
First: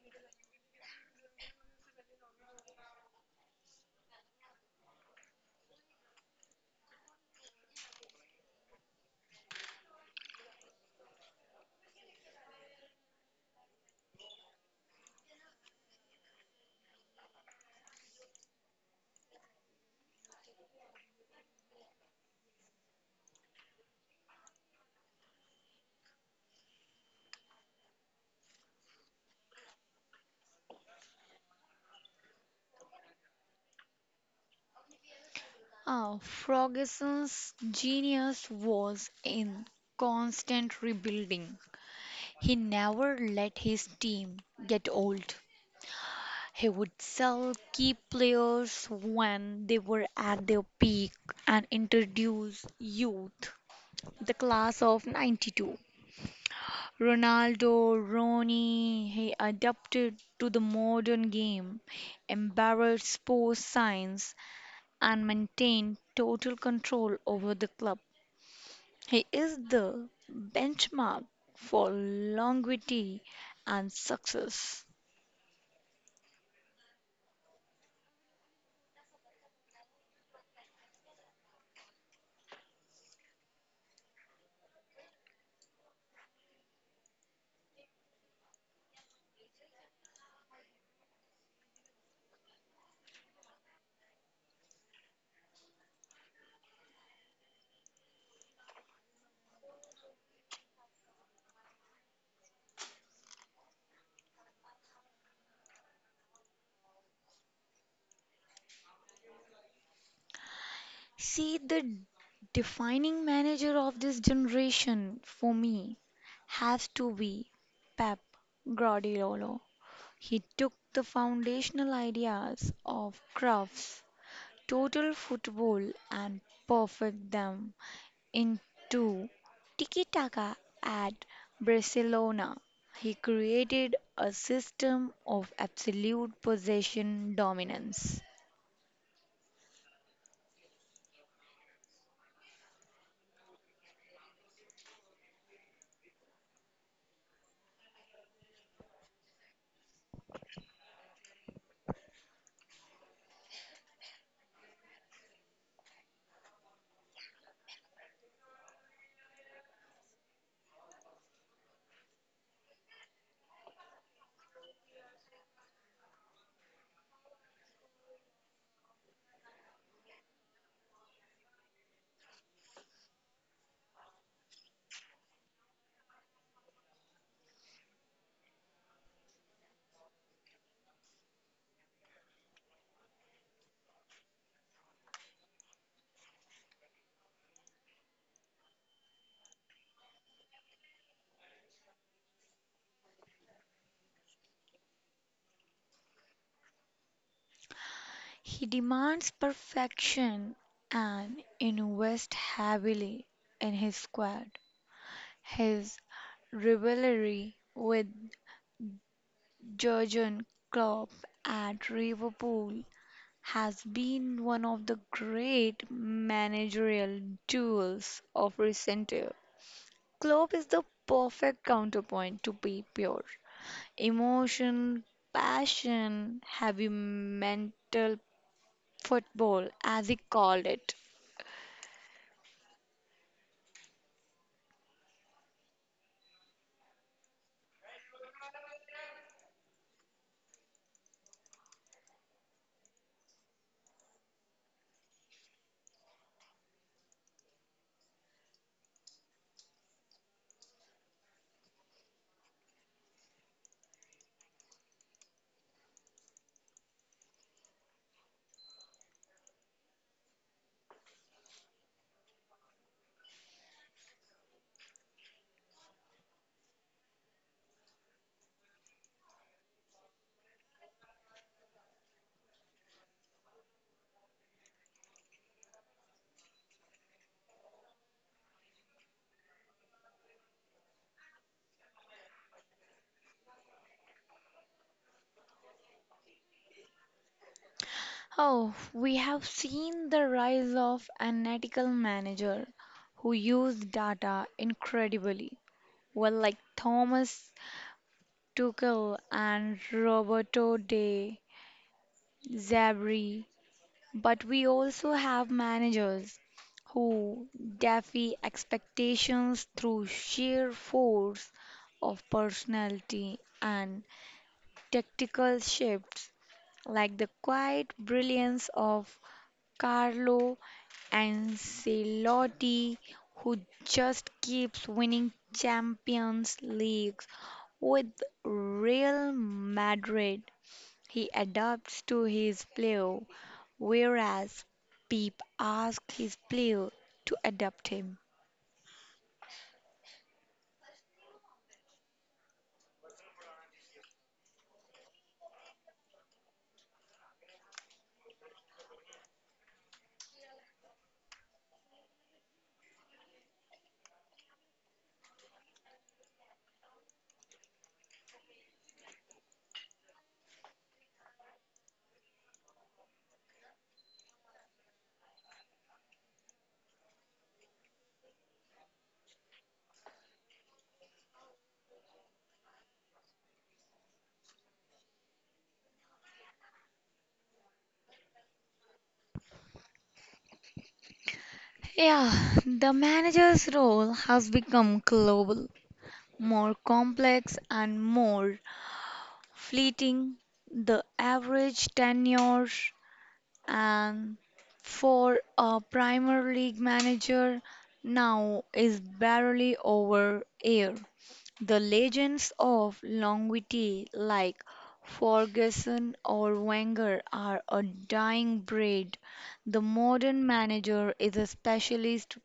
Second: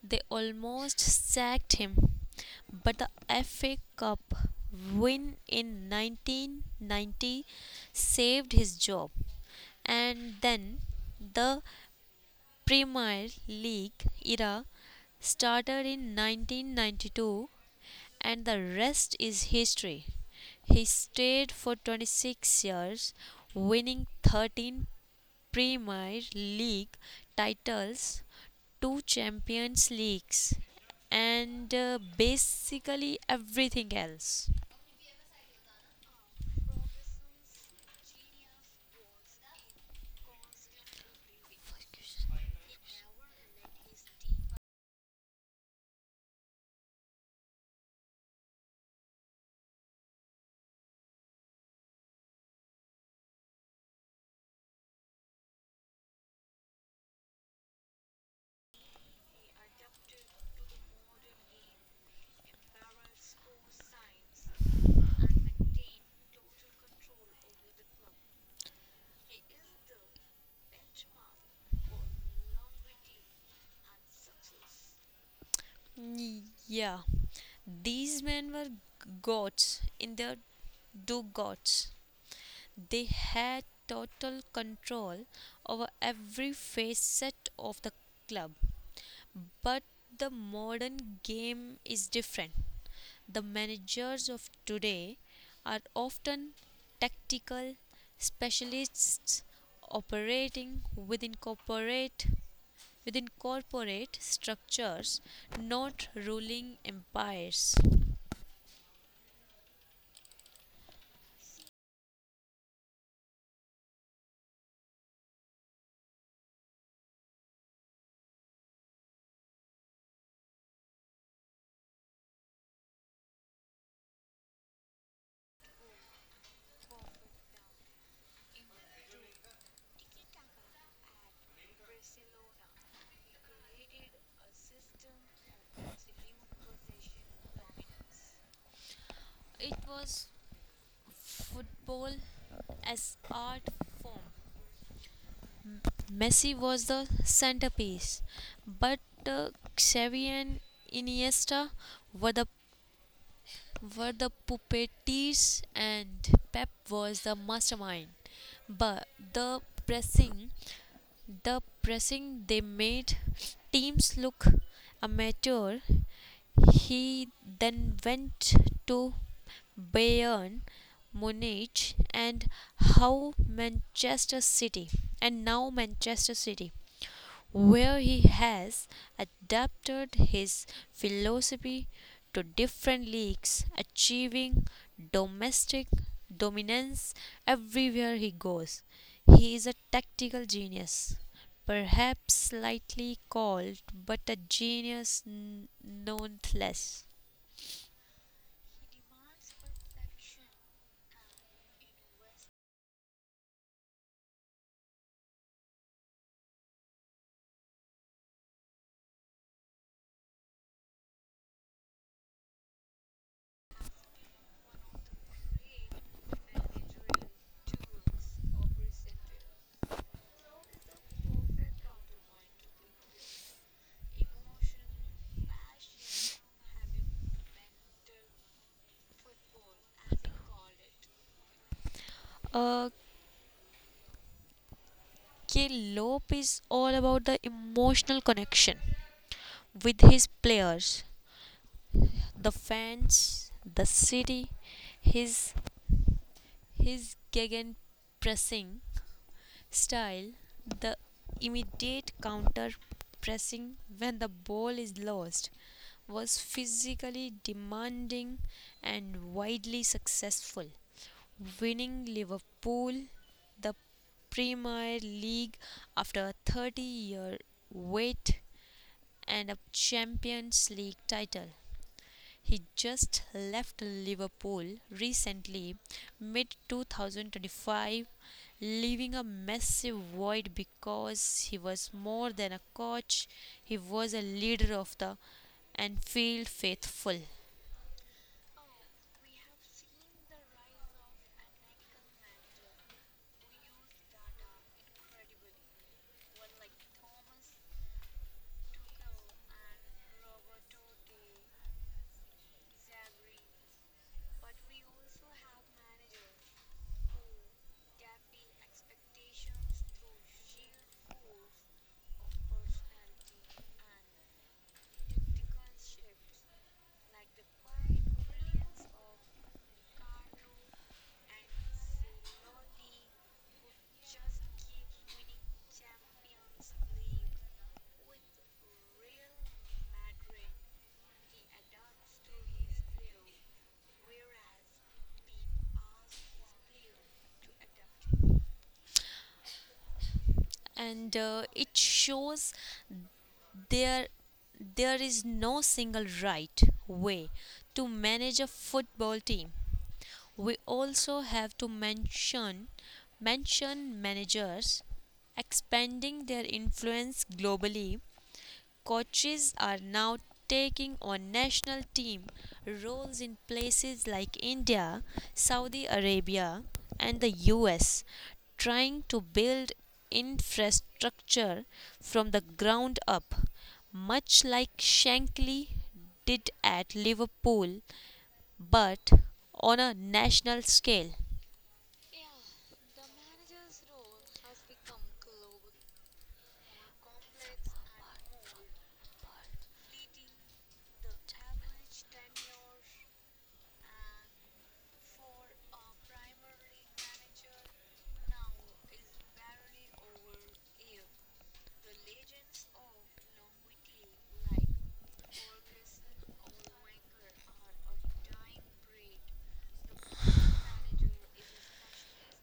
They almost sacked him. But the FA Cup win in 1990 saved his job. And then the Premier League era started in 1992 and the rest is history. He stayed for 26 years, winning 13 Premier League titles, two Champions Leagues, and basically everything else.
Ah, Ferguson's genius was in constant rebuilding. He never let his team get old. He would sell key players when they were at their peak and introduce youth. The class of 92 Ronaldo, Ronnie, he adapted to the modern game, embraced sports science, and maintained total control over the club. He is the benchmark for longevity and success.
Yeah, these men were gods in their do gods. They had total control over every facet of the club. But the modern game is different. The managers of today are often tactical specialists operating within corporate structures, not ruling empires.
See, the defining manager of this generation for me has to be Pep Guardiola. He took the foundational ideas of Cruyff total football and perfect them into tiki taka at Barcelona. He created a system of absolute possession dominance.
It was football as art form. Messi was the centerpiece, but uh, Xavi and Iniesta were the puppeteers and Pep was the mastermind. But the pressing the pressing they made teams look amateur. He then went to Bayern Munich and how Manchester City and now Manchester City where he has adapted his philosophy to different leagues, achieving domestic dominance everywhere he goes. He is a tactical genius perhaps slightly cold, but a genius nonetheless.
He demands perfection and invests heavily in his squad. His rivalry with Jurgen Klopp at Liverpool has been one of the great managerial duels of recent years. Klopp is the perfect counterpoint to be pure. Emotion, passion, heavy mental football, as he called it.
Okay, Lope is all about the emotional connection with his players, the fans, the city, his his gegen pressing style, the immediate counter pressing when the ball is lost, was physically demanding and widely successful, winning Liverpool the Premier League after a 30-year wait and a Champions League title. He just left Liverpool recently, mid 2025, leaving a massive void because he was more than a coach. He was a leader of the Anfield faithful.
Oh, we have seen the rise of an ethical manager who used data incredibly well, like Thomas Tuchel and Roberto De Zerbi. But we also have managers who defy expectations through sheer force of personality and tactical shifts, like the quiet brilliance of Carlo Ancelotti, who just keeps winning Champions Leagues with Real Madrid. He adapts to his player, whereas Pep asks his player to adapt him.
And It shows there there is no single right way to manage a football team. We also have to mention managers expanding their influence globally. Coaches are now taking on national team roles in places like India, Saudi Arabia, and the US, trying to build infrastructure from the ground up, much like Shankly did at Liverpool, but on a national scale.
Yeah, the manager's role has become global, more complex, and more fleeting. The average tenure and for a Premier League manager now is barely over a year. The legends of longevity, like Ferguson or Wenger, are a dying breed. The modern manager is a specialist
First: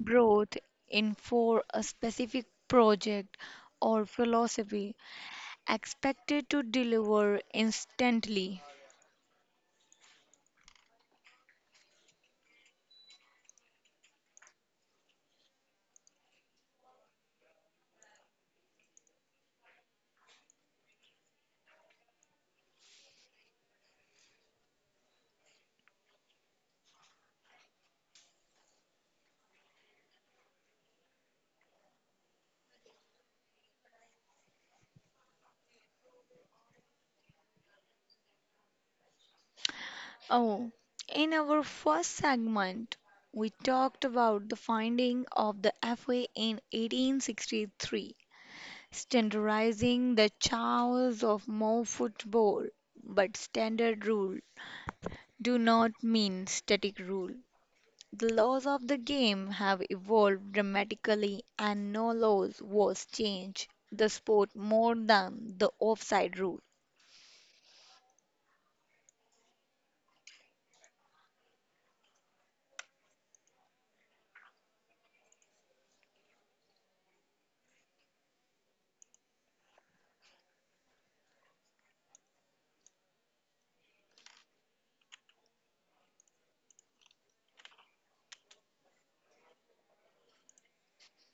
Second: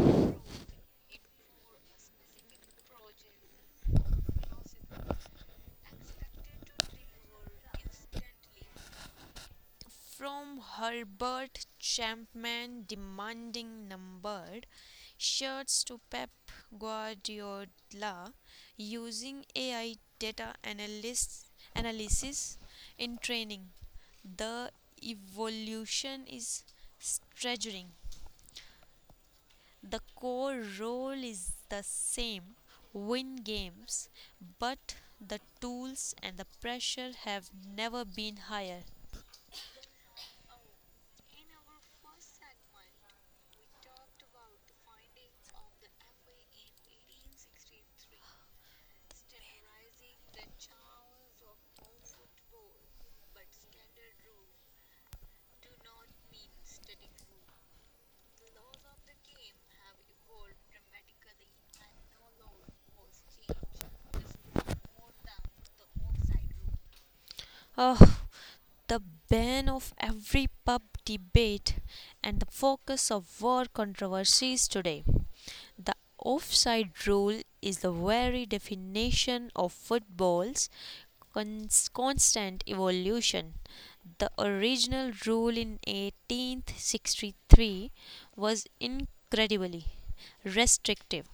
brought in for a specific project or philosophy, expected to deliver instantly.
From Herbert Chapman demanding numbered shirts to Pep Guardiola using AI data analysis in training, the evolution is staggering. The core role is the same, win games, but the tools and the pressure have never been higher.
Oh, in our first segment, we talked about the finding of the FA in 1863 standardizing the chaos of more football. But standard rule do not mean static rule. The laws of the game have evolved dramatically and no laws was changed the sport more than the offside rule,
Oh, the bane of every pub debate and the focus of war controversies today. The offside rule is the very definition of football's constant evolution. The original rule in 1863 was incredibly restrictive.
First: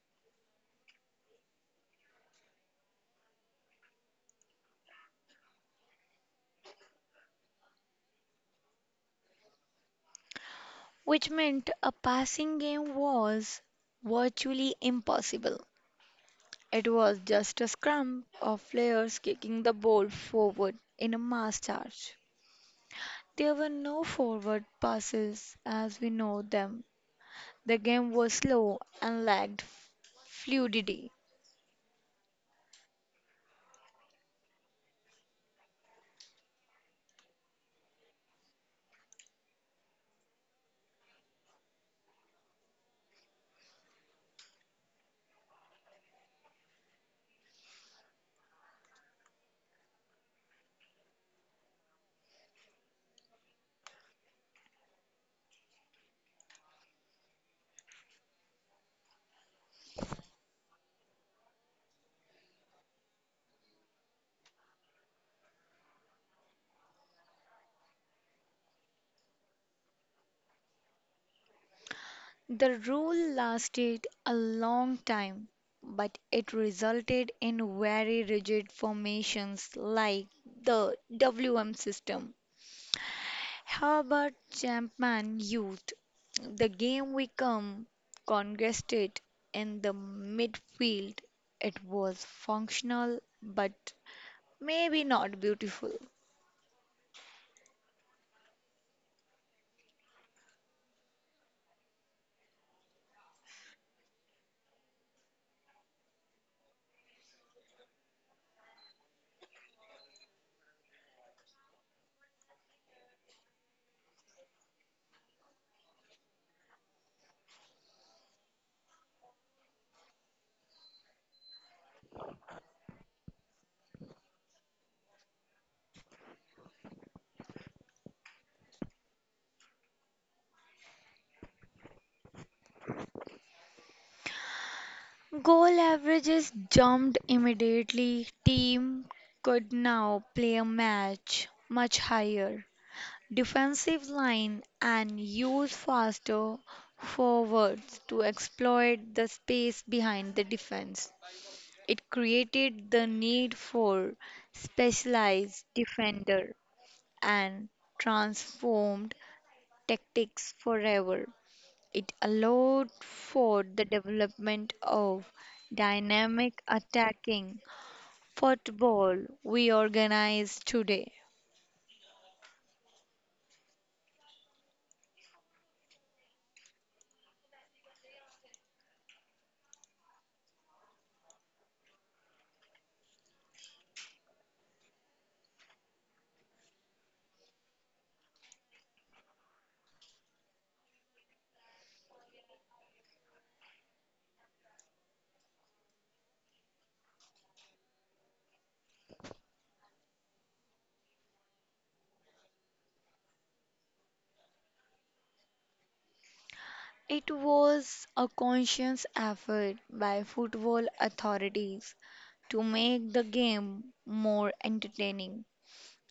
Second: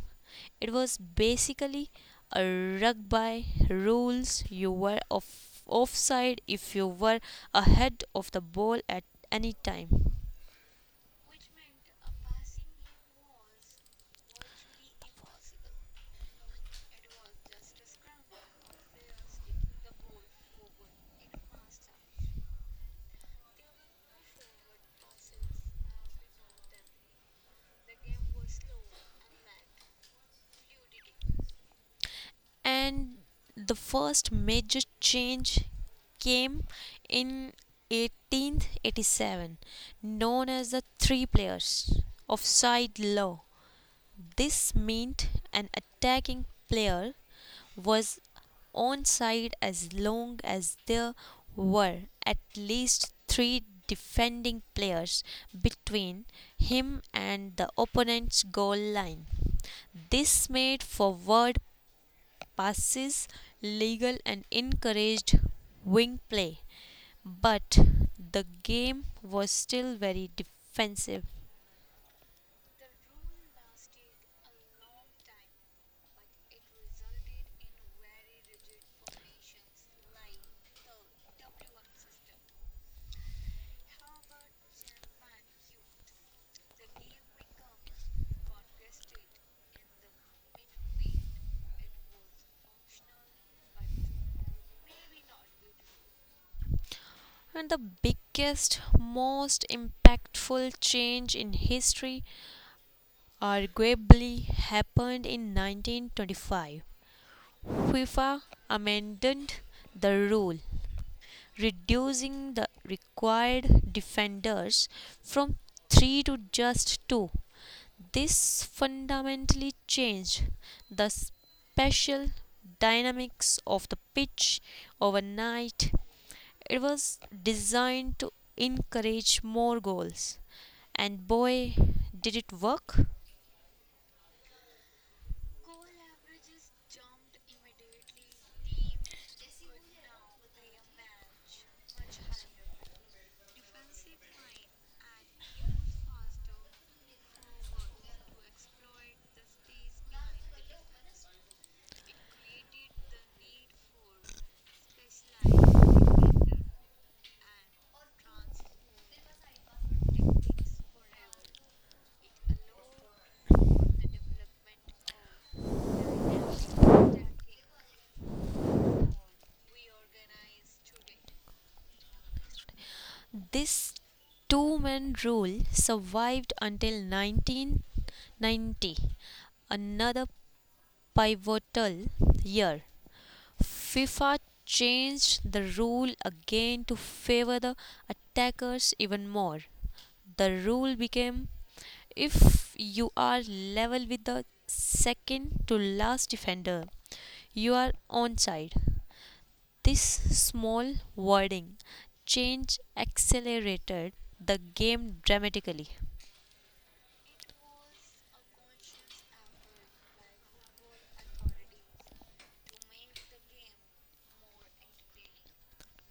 It was basically a rug by rules. You were offside if you were ahead of the ball at any time.
which meant a passing game was virtually impossible. It was just a scrum of players kicking the ball forward in a mass charge. There were no forward passes as we know them. The game was slow and lacked fluidity.
And the first major change came in 1887, known as the three players offside law. This meant an attacking player was own side as long as there were at least three defending players between him and the opponent's goal line. This made forward passes legal and encouraged wing play, but the game was still very defensive.
The rule lasted a long time, but it resulted in very rigid formations like the WM system. Herbert Champman used the game we come, congested in the midfield. It was functional but maybe not beautiful.
And the biggest, most impactful change in history arguably happened in 1925. FIFA amended the rule, reducing the required defenders from three to just two. This fundamentally changed the special dynamics of the pitch overnight. It was designed to encourage more goals, and boy, did it work!
Goal averages jumped immediately. Team could now play a match much higher. Defensive line and use faster forwards to exploit the space behind the defense. It created the need for specialized defender and transformed tactics forever. It allowed for the development of dynamic attacking football we organize today.
This two-man rule survived until 1990, another pivotal year. FIFA changed the rule again to favor the attackers even more. The rule became: if you are level with the second to last defender, you are onside. This small wording change accelerated the game dramatically.
It was a conscious effort by football authorities to make the game more entertaining.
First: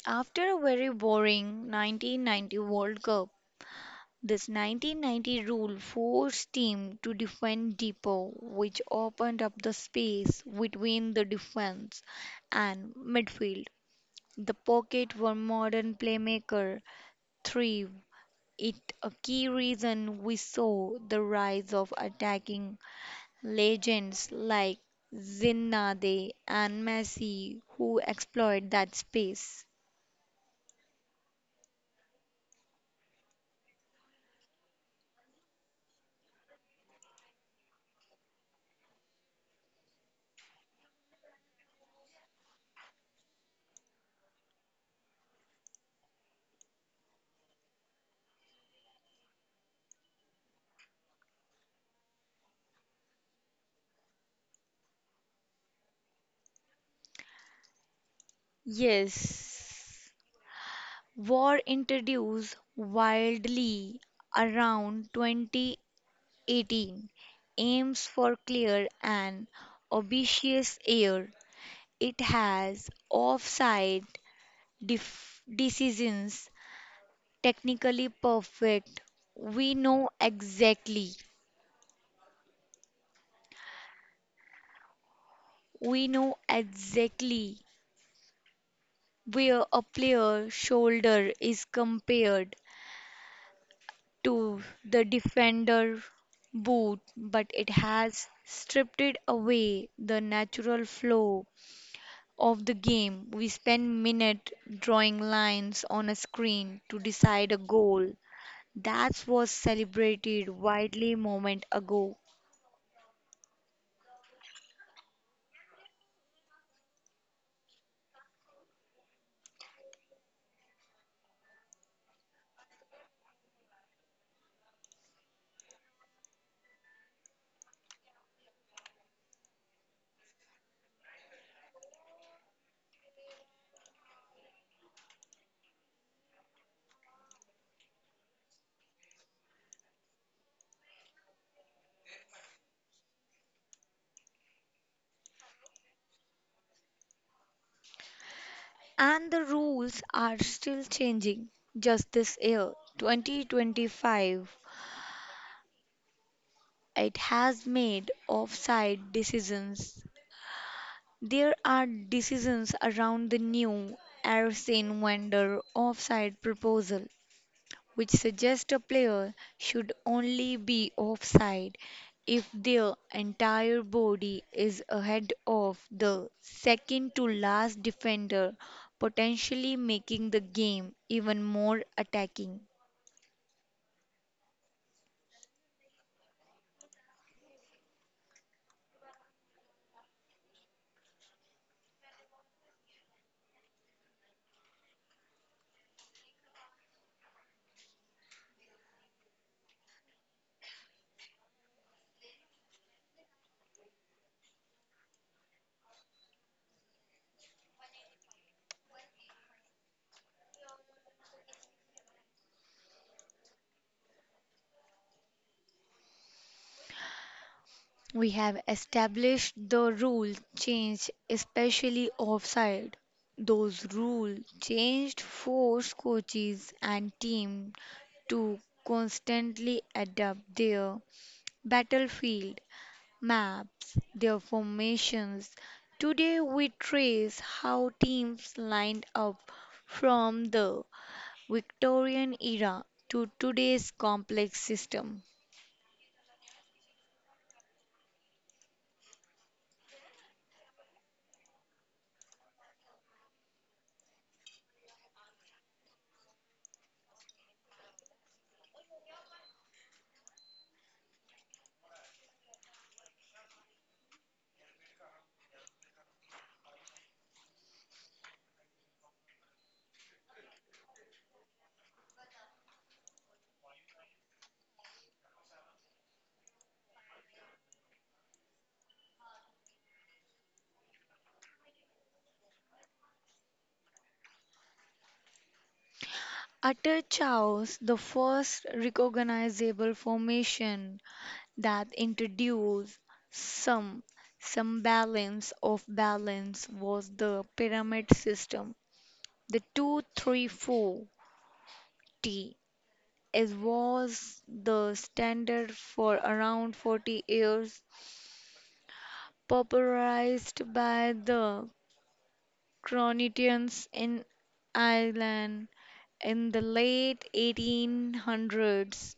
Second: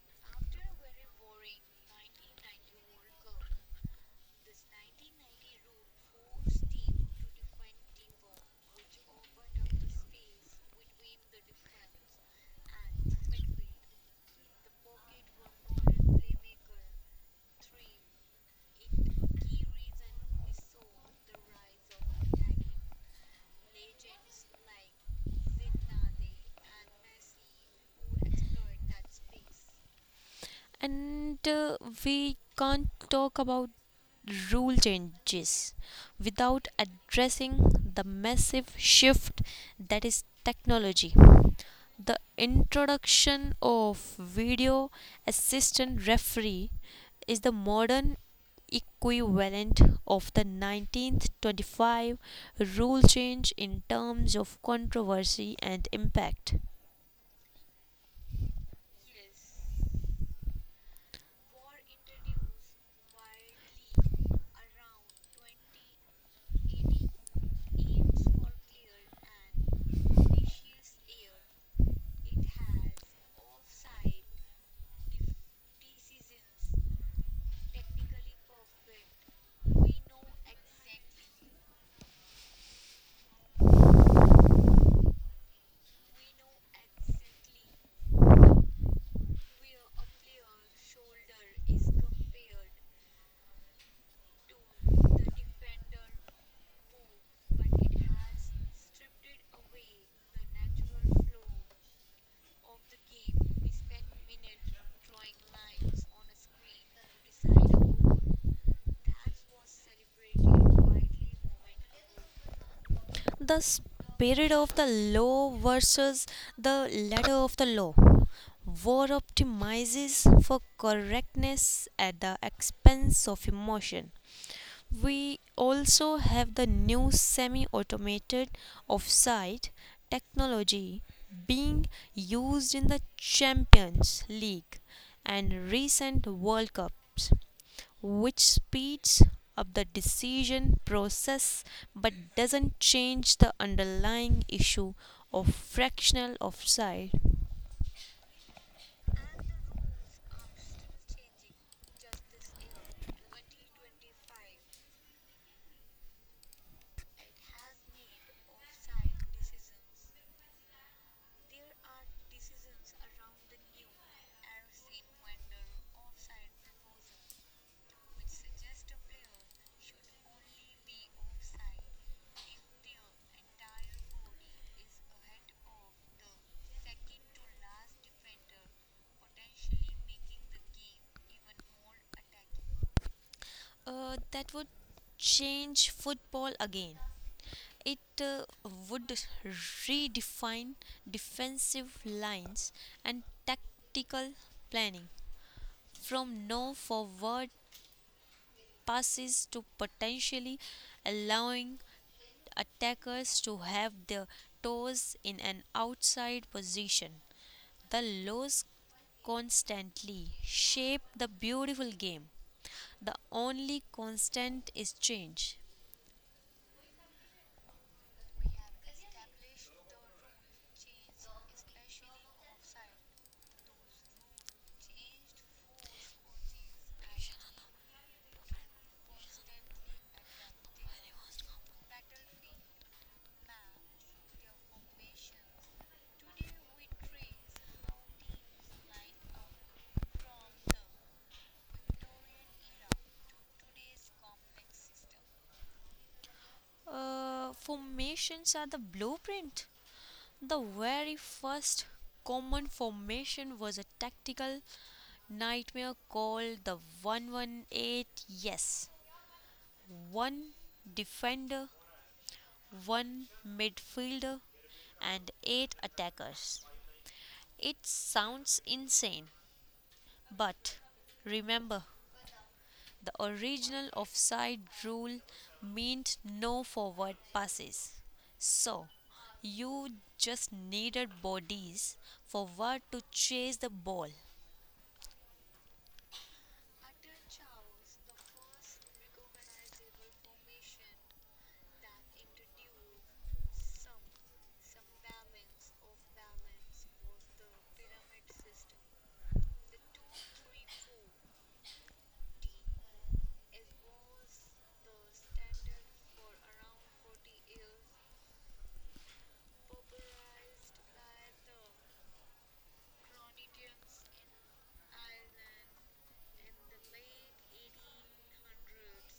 After a very boring 1990 World Cup, this 1990 rule forced teams to defend deeper, which opened up the space between the defense and midfield. The pocket where modern playmakers thrive. It a key reason we saw the rise of attacking legends like Zinedine and Messi who exploit that space.
And We can't talk about rule changes without addressing the massive shift that is technology. The introduction of video assistant referee is the modern equivalent of the 1925 rule change in terms of controversy and impact.
Yes. War introduced widely around 2018 aims for clear and obvious air. It has offside decisions technically perfect. We know exactly. We know exactly where a player shoulder is compared to the defender boot, but it has stripped it away the natural flow of the game. We spend minutes drawing lines on a screen to decide a goal. That was celebrated widely moment ago.
The spirit of the law versus the letter of the law. War optimizes for correctness at the expense of emotion. We also have the new semi automated offside technology being used in the Champions League and recent World Cups, which speeds up the decision process but doesn't change the underlying issue of fractional offside.
And the rules are still changing. Just this year, 2025, it has made offside decisions. There are decisions around the new Arsene Wenger offside proposal, which suggests a player should only be offside if their entire body is ahead of the second to last defender, potentially making the game even more attacking.
That would change football again. It would redefine defensive lines and tactical planning, from no forward passes to potentially allowing attackers to have their toes in an outside position. The laws constantly shape the beautiful game. The only constant is change.
We have established the rule change, especially offside. Those rule changed forced coaches and team to constantly adapt their battlefield maps, their formations. Today we trace how teams lined up from the Victorian era to today's complex system.
Formations are the blueprint. The very first common formation was a tactical nightmare called the 118. Yes. One defender, one midfielder, and eight attackers. It sounds insane, but remember, the original offside rule meant no forward passes. So you just needed bodies forward to chase the ball.
Utter chaos, the first recognizable formation that introduced some some balance was the pyramid system. The 234T is was the standard for around 40 years, popularized by the Cronitians in Ireland in the late 1800s.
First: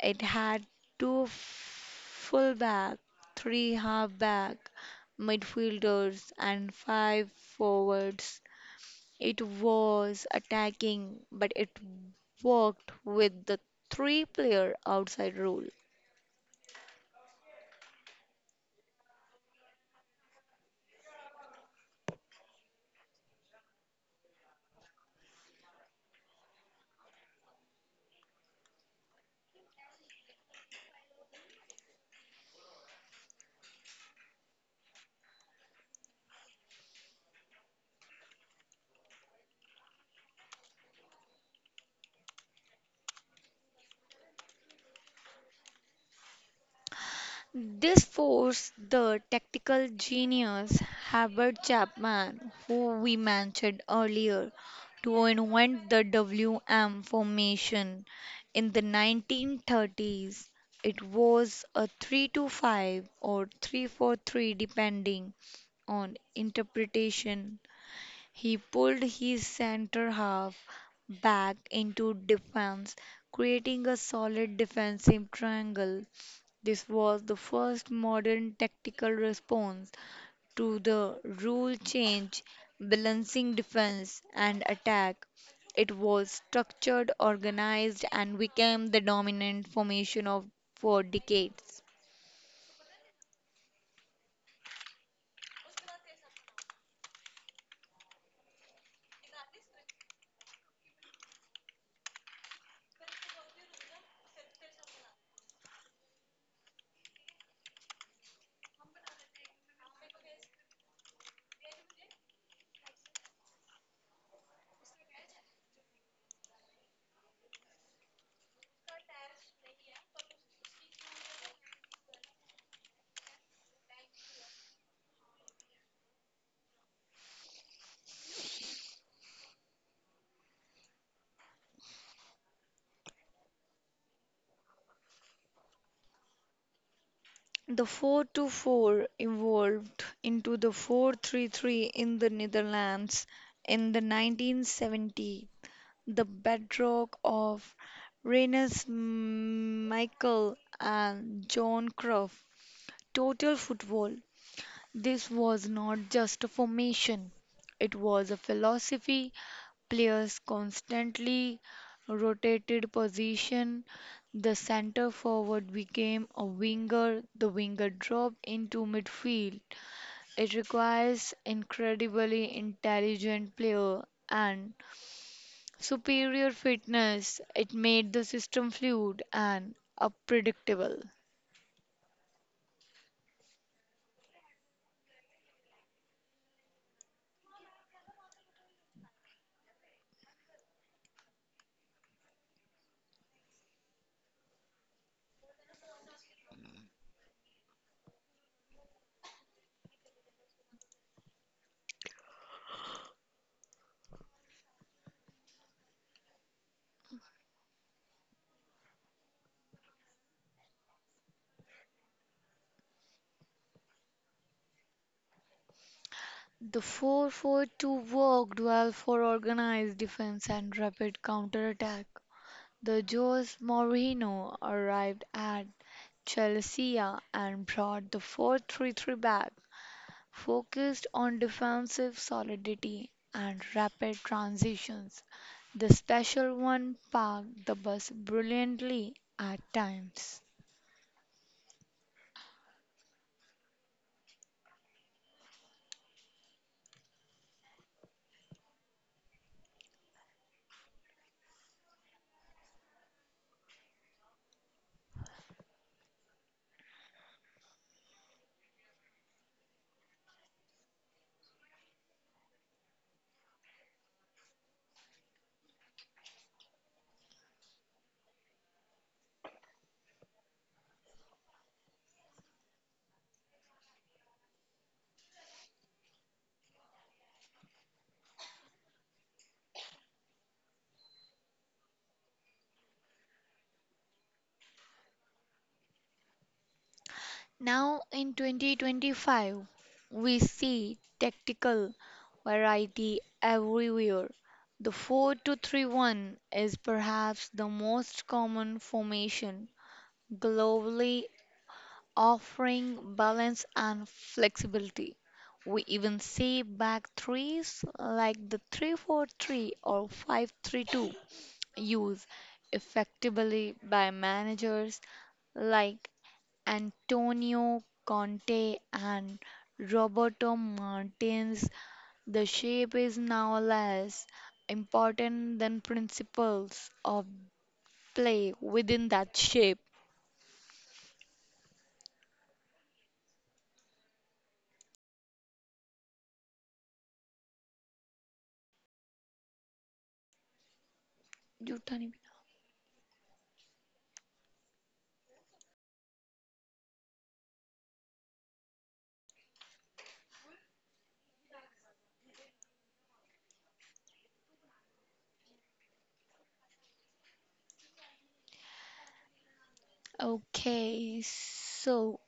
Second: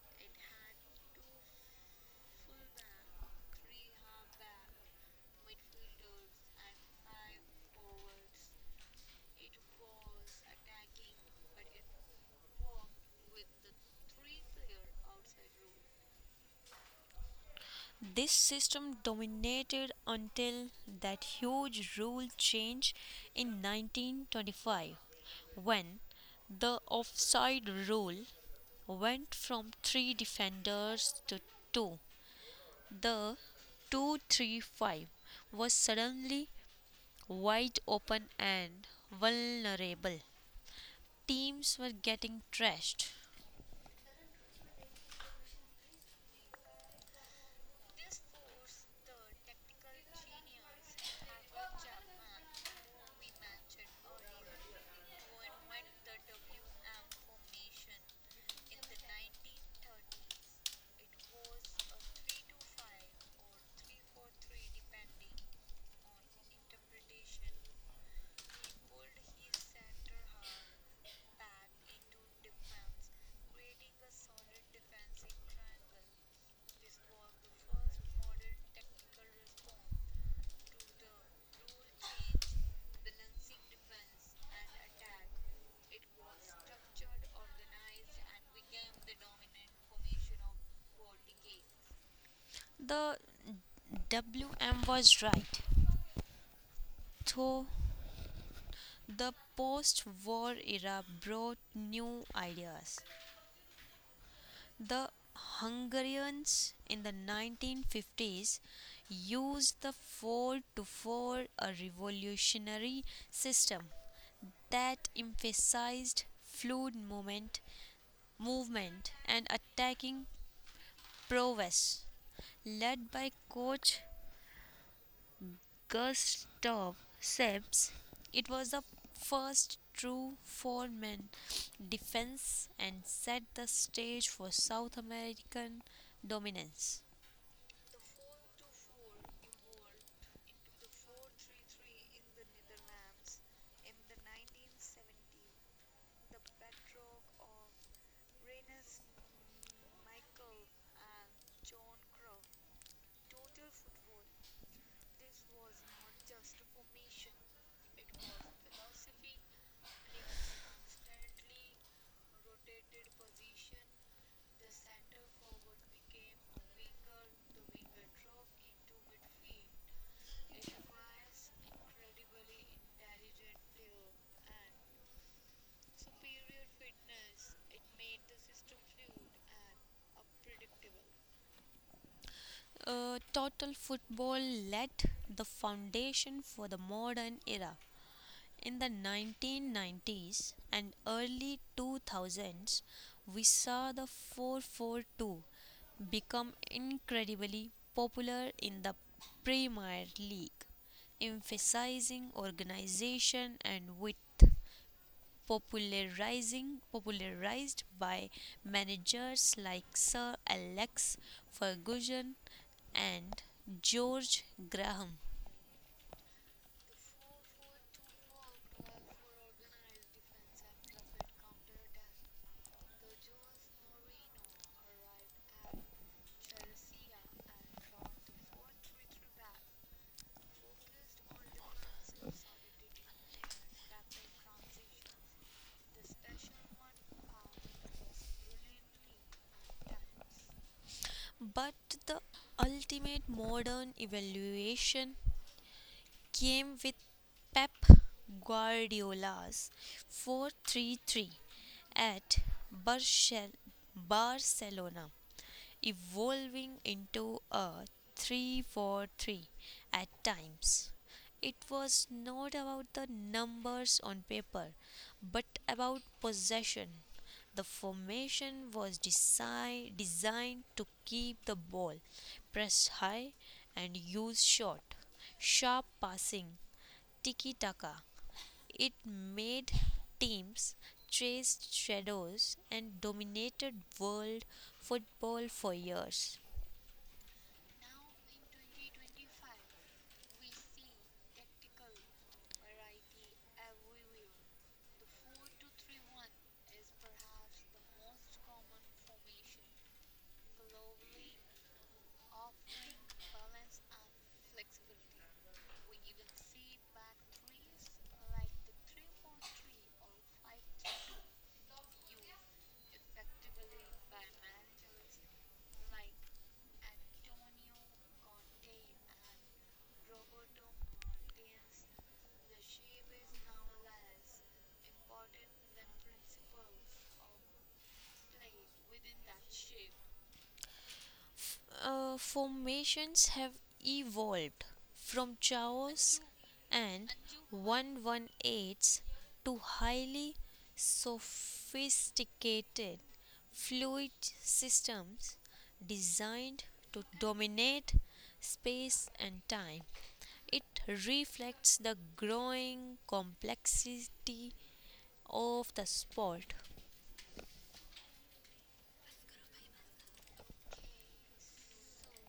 It had two fullback, three halfback, midfielders and five forwards. It was attacking, but it worked with the three player outside rule.
This system dominated until that huge rule change in 1925, when the offside rule went from three defenders to two. The 235 was suddenly wide open and vulnerable. Teams were getting trashed.
This forced the tactical genius Herbert Chapman, who we mentioned earlier, to invent the WM formation in the 1930s. It was a 3-2-5 or 3-4-3, depending on interpretation. He pulled his center half back into defense, creating a solid defensive triangle. This was the first modern tactical response to the rule change, balancing defense and attack. It was structured, organized, and became the dominant formation of for decades.
The WM was right, though the post war era brought new ideas. The Hungarians in the 1950s used the four to four, a revolutionary system that emphasized fluid movement and attacking prowess. Led by coach Gustav Sebs, it was the first true four-man defense and set the stage for South American dominance.
The 424 evolved into the 433 in the Netherlands in the 1970s, the bedrock of Rinus Michel and Johan Cruyff total football. This was not just a formation, it was a philosophy. Players constantly rotated position. The centre forward became a winger, the winger dropped into midfield. It requires incredibly intelligent player and superior fitness. It made the system fluid and unpredictable.
Total football laid the foundation for the modern era. In the 1990s and early 2000s, we saw the 442 become incredibly popular in the Premier League, emphasizing organization and width, popularizing popularized by managers like Sir Alex Ferguson and George Graham.
The 442 worked well for organized defense and rapid counterattack. The Jose Mourinho arrived at Chelsea and brought the 433 back, focused on defensive solidity and rapid transitions. The special one parked the bus brilliantly at times.
But the ultimate modern evaluation came with Pep Guardiola's 4-3-3 at Barcelona, evolving into a 3-4-3 at times. It was not about the numbers on paper, but about possession. The formation was designed to keep the ball, press high, and use short, sharp passing, tiki taka. It made teams chase shadows and dominated world football for years.
Now in 2025, we see tactical variety everywhere. The 4-2-3-1 is perhaps the most common formation globally, offering balance and flexibility. We even see back threes like the 3-4-3 or 5-3-2 used effectively by managers like Antonio Conte and Roberto Martinez, the shape is now less important than principles of play within that shape.
Formations have evolved from chaos and 118s to highly
You tell me.
sophisticated fluid systems designed to dominate space and time. It reflects the growing complexity of the sport.
Okay, so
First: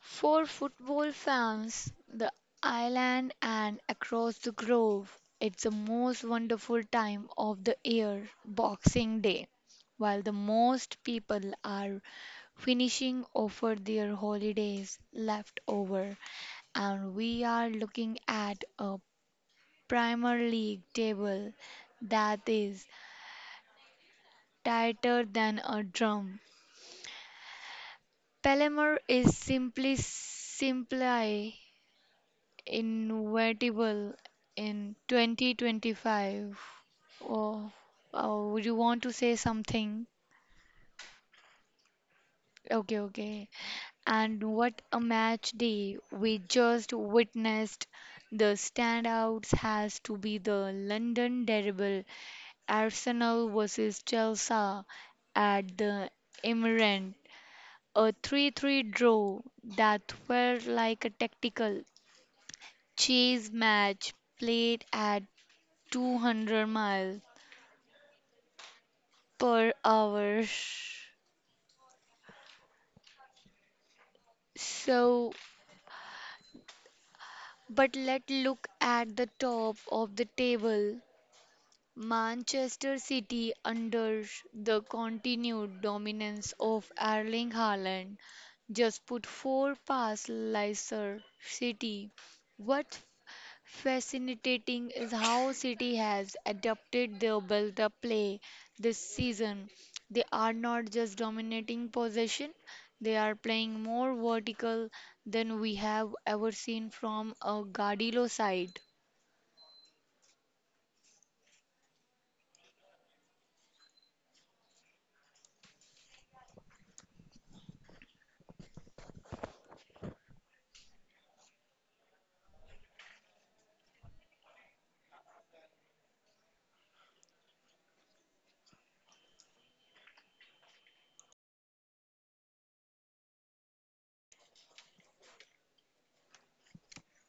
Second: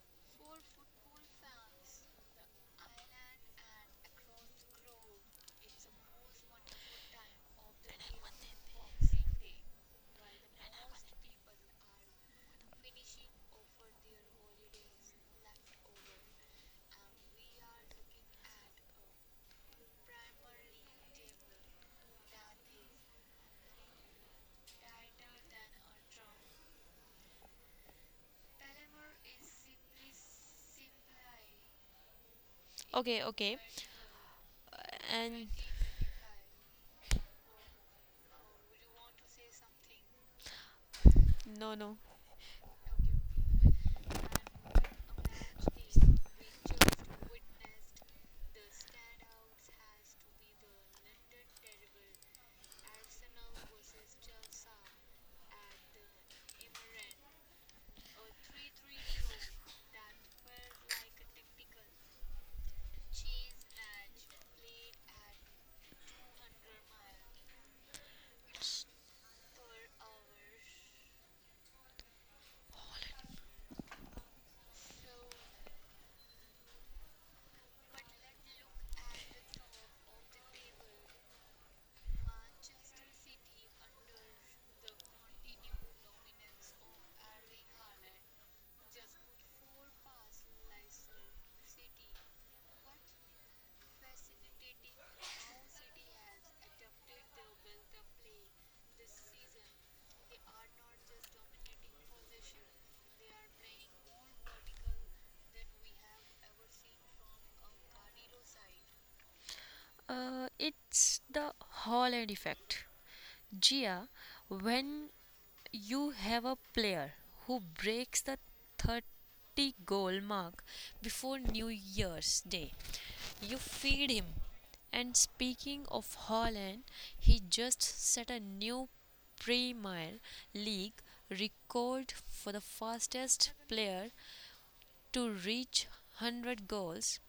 for football fans, the island and across the grove, it's the most wonderful time of the year, Boxing Day, while the most people are finishing over their holidays left over. And we are looking at a Premier League table that is tighter than a drum. Palermo is simply
Okay, okay.
inevitable in
Uh, And
2025. Oh, oh, would you want to say something?
No, no.
Okay, okay. And what a match day we just witnessed. The standouts has to be the London Derby, Arsenal versus Chelsea at the Emirates. A 3-3 draw that felt like a tactical chase match played at 200 miles per hour. So, but let's look at the top of the table. Manchester City, under the continued dominance of Erling Haaland, just put four past Leicester City. What fascinating is how City has adapted their build up play this season. They are not just dominating possession, they are playing more vertical than we have ever seen from a Guardiola side.
It's the Holland effect. Gia, when you have a player who breaks the 30 goal mark before New Year's Day, you feed him. And speaking of Holland, he just set a new Premier League record for the fastest player to reach 100 goals,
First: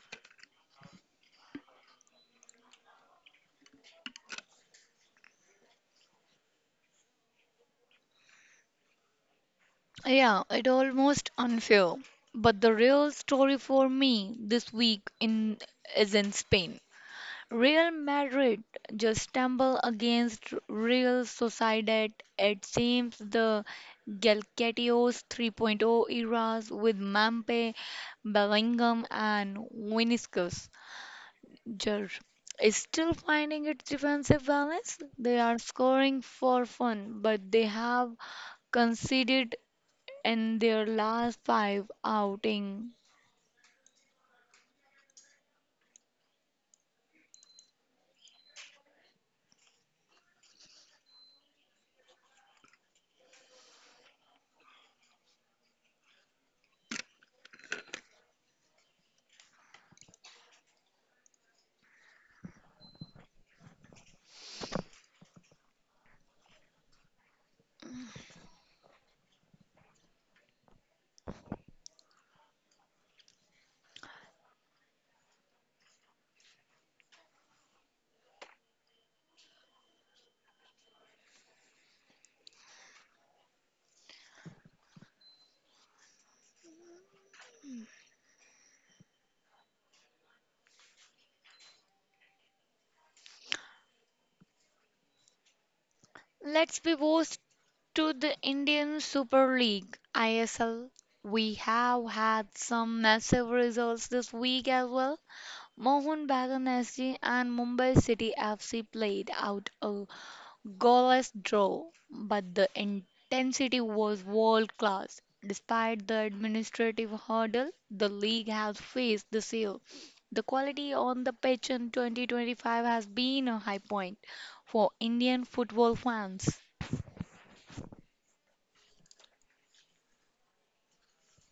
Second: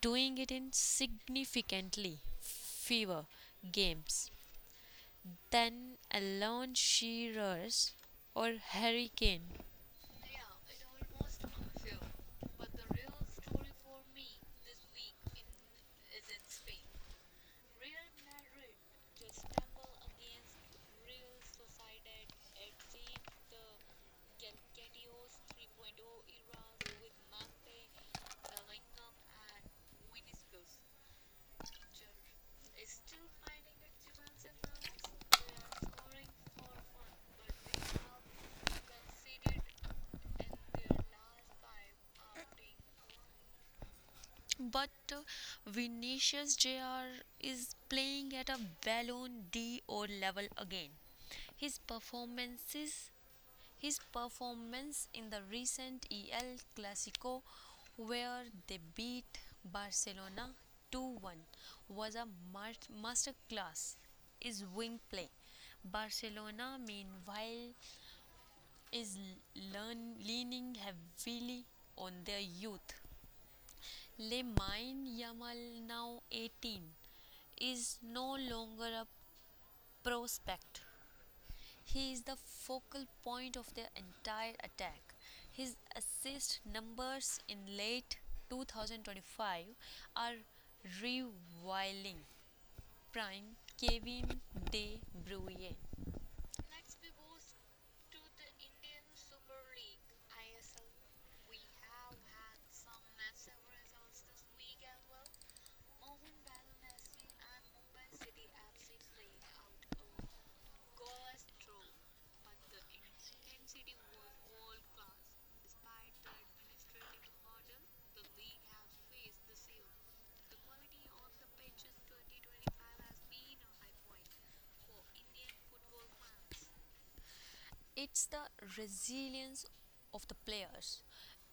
doing it in significantly fewer games than Alan Shearer's or Harry Kane.
Yeah, it almost unfair. But the real story for me this week in is in Spain. Real Madrid just stumble against Real Sociedad. It seems the Galacticos 3.0 eras with Mampe, Bellingham, and Vinicius Jr. is still finding its defensive balance. They are scoring for fun, but they have conceded in their last five outing.
But Vinicius Jr. is playing at a Ballon d'Or level again. His performances His performance in the recent El Clasico, where they beat Barcelona 2-1, was a masterclass. Is wing play. Barcelona, meanwhile, is leaning heavily on their youth. Lemine Yamal, now 18, is no longer a prospect. He is the focal point of their entire attack. His assist numbers in late 2025 are reviling. Prime Kevin De Bruyne.
Let's be bold to the Indian Super League ISL. We have had some massive results this week as well. Mohun Bagan SG and Mumbai City FC played out a goalless draw, but the intensity was world class. Despite the administrative hurdle the league has faced this year, the quality on the pitch in 2025 has been a high point for Indian football fans.
It's the resilience of the players.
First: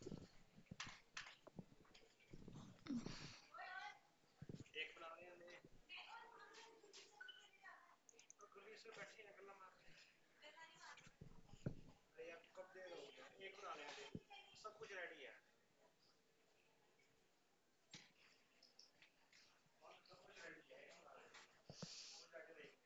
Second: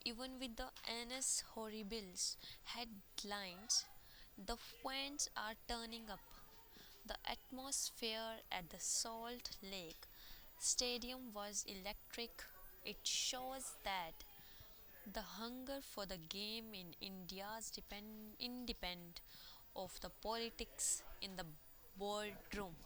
Even with the NS Horribles headlines, the fans are turning up. The atmosphere at the Salt Lake Stadium was electric. It shows that the hunger for the game in India is independent of the politics in the boardroom.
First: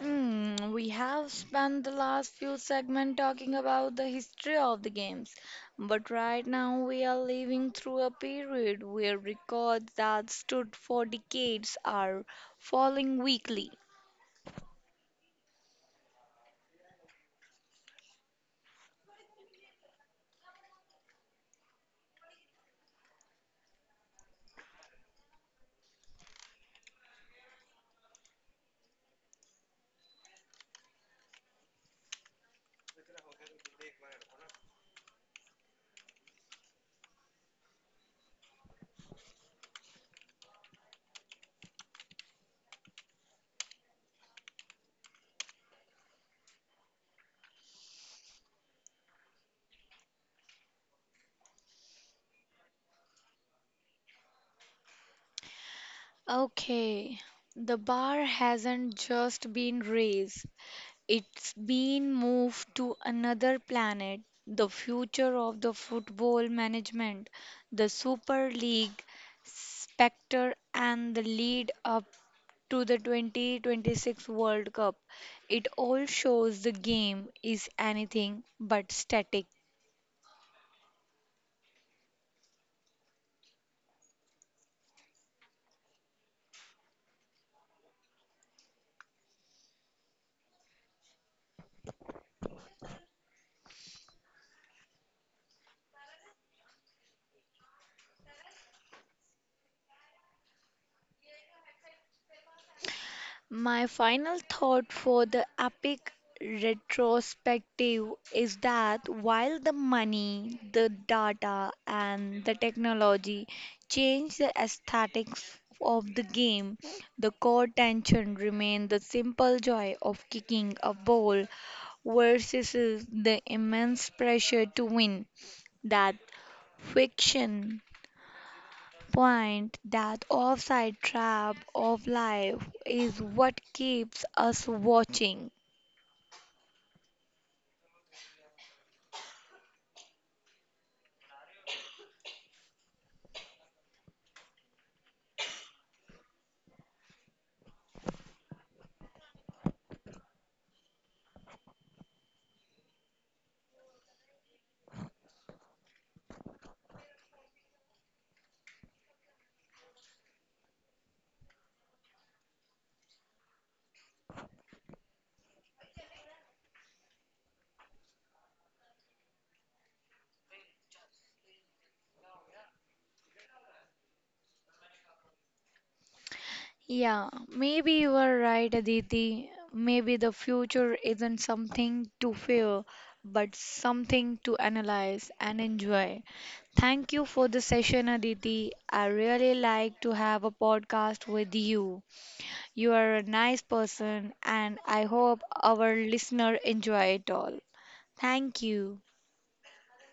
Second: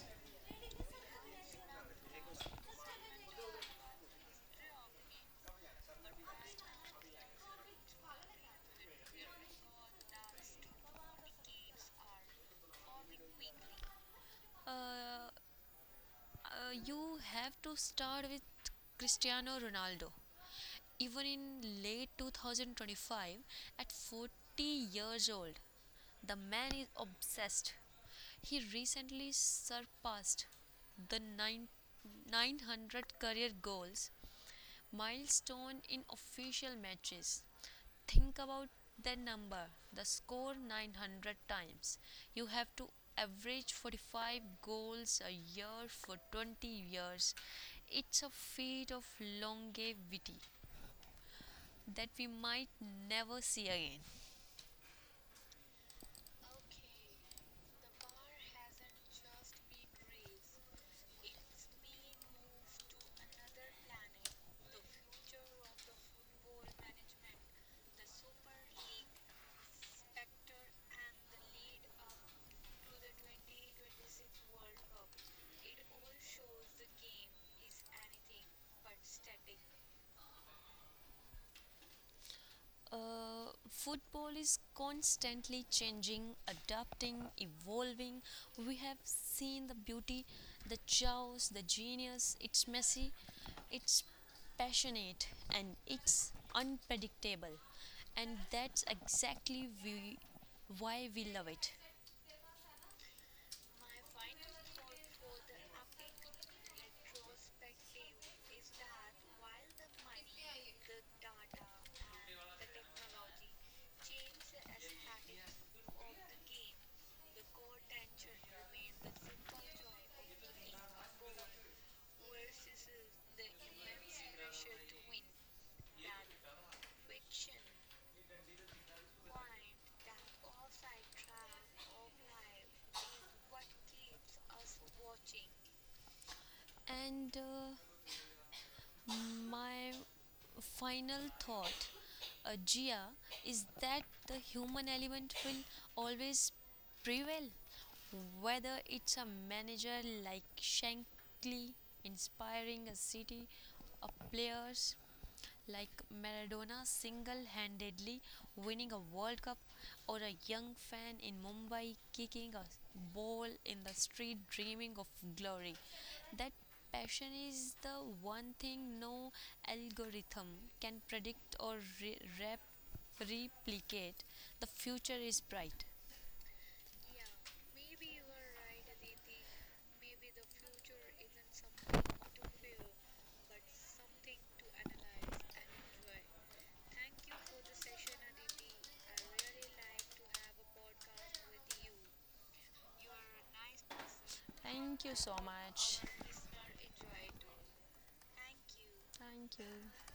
Hmm, we have spent the last few segments talking about the history of the games, but right now we are living through a period where records that stood for decades are falling weekly.
Uh, you have to start with Cristiano Ronaldo. Even in late 2025, at 40 years old, the man is obsessed. He recently surpassed the 900 career goals milestone in official matches. Think about that number, the score 900 times. You have to average 45 goals a year for 20 years. It's a feat of longevity that we might never see again.
Okay, the bar hasn't just been raised, it's been moved to another planet. The future of the football management, the Super League specter, and the lead up to the 2026 World Cup. It all shows the game is anything but static.
Football is constantly changing, adapting, evolving. We have seen the beauty, the chaos, the genius. It's messy, it's passionate, and it's unpredictable. And that's exactly why we love it.
My final thought for the epic retrospective is that while the money, the data, and the technology change the aesthetics of the game, the core tension remained the simple joy of kicking a ball versus the immense pressure to win. That fiction point that offside trap of life is what keeps us watching.
And My final thought, Gia, is that the human element will always prevail, whether it's a manager like Shankly inspiring a city of players like Maradona single handedly winning a World Cup, or a young fan in Mumbai kicking a ball in the street dreaming of glory. That passion is the one thing no algorithm can predict or re- rep- replicate. The future is bright.
Yeah, maybe you are right, Aditi. Maybe the future isn't something to fear, but something to analyze and enjoy. Thank you for the session, Aditi. I really like to have a podcast with you. You are a nice person, and
Thank
I
you so
hope our
much.
listener enjoy it all. Thank you.
Thank you.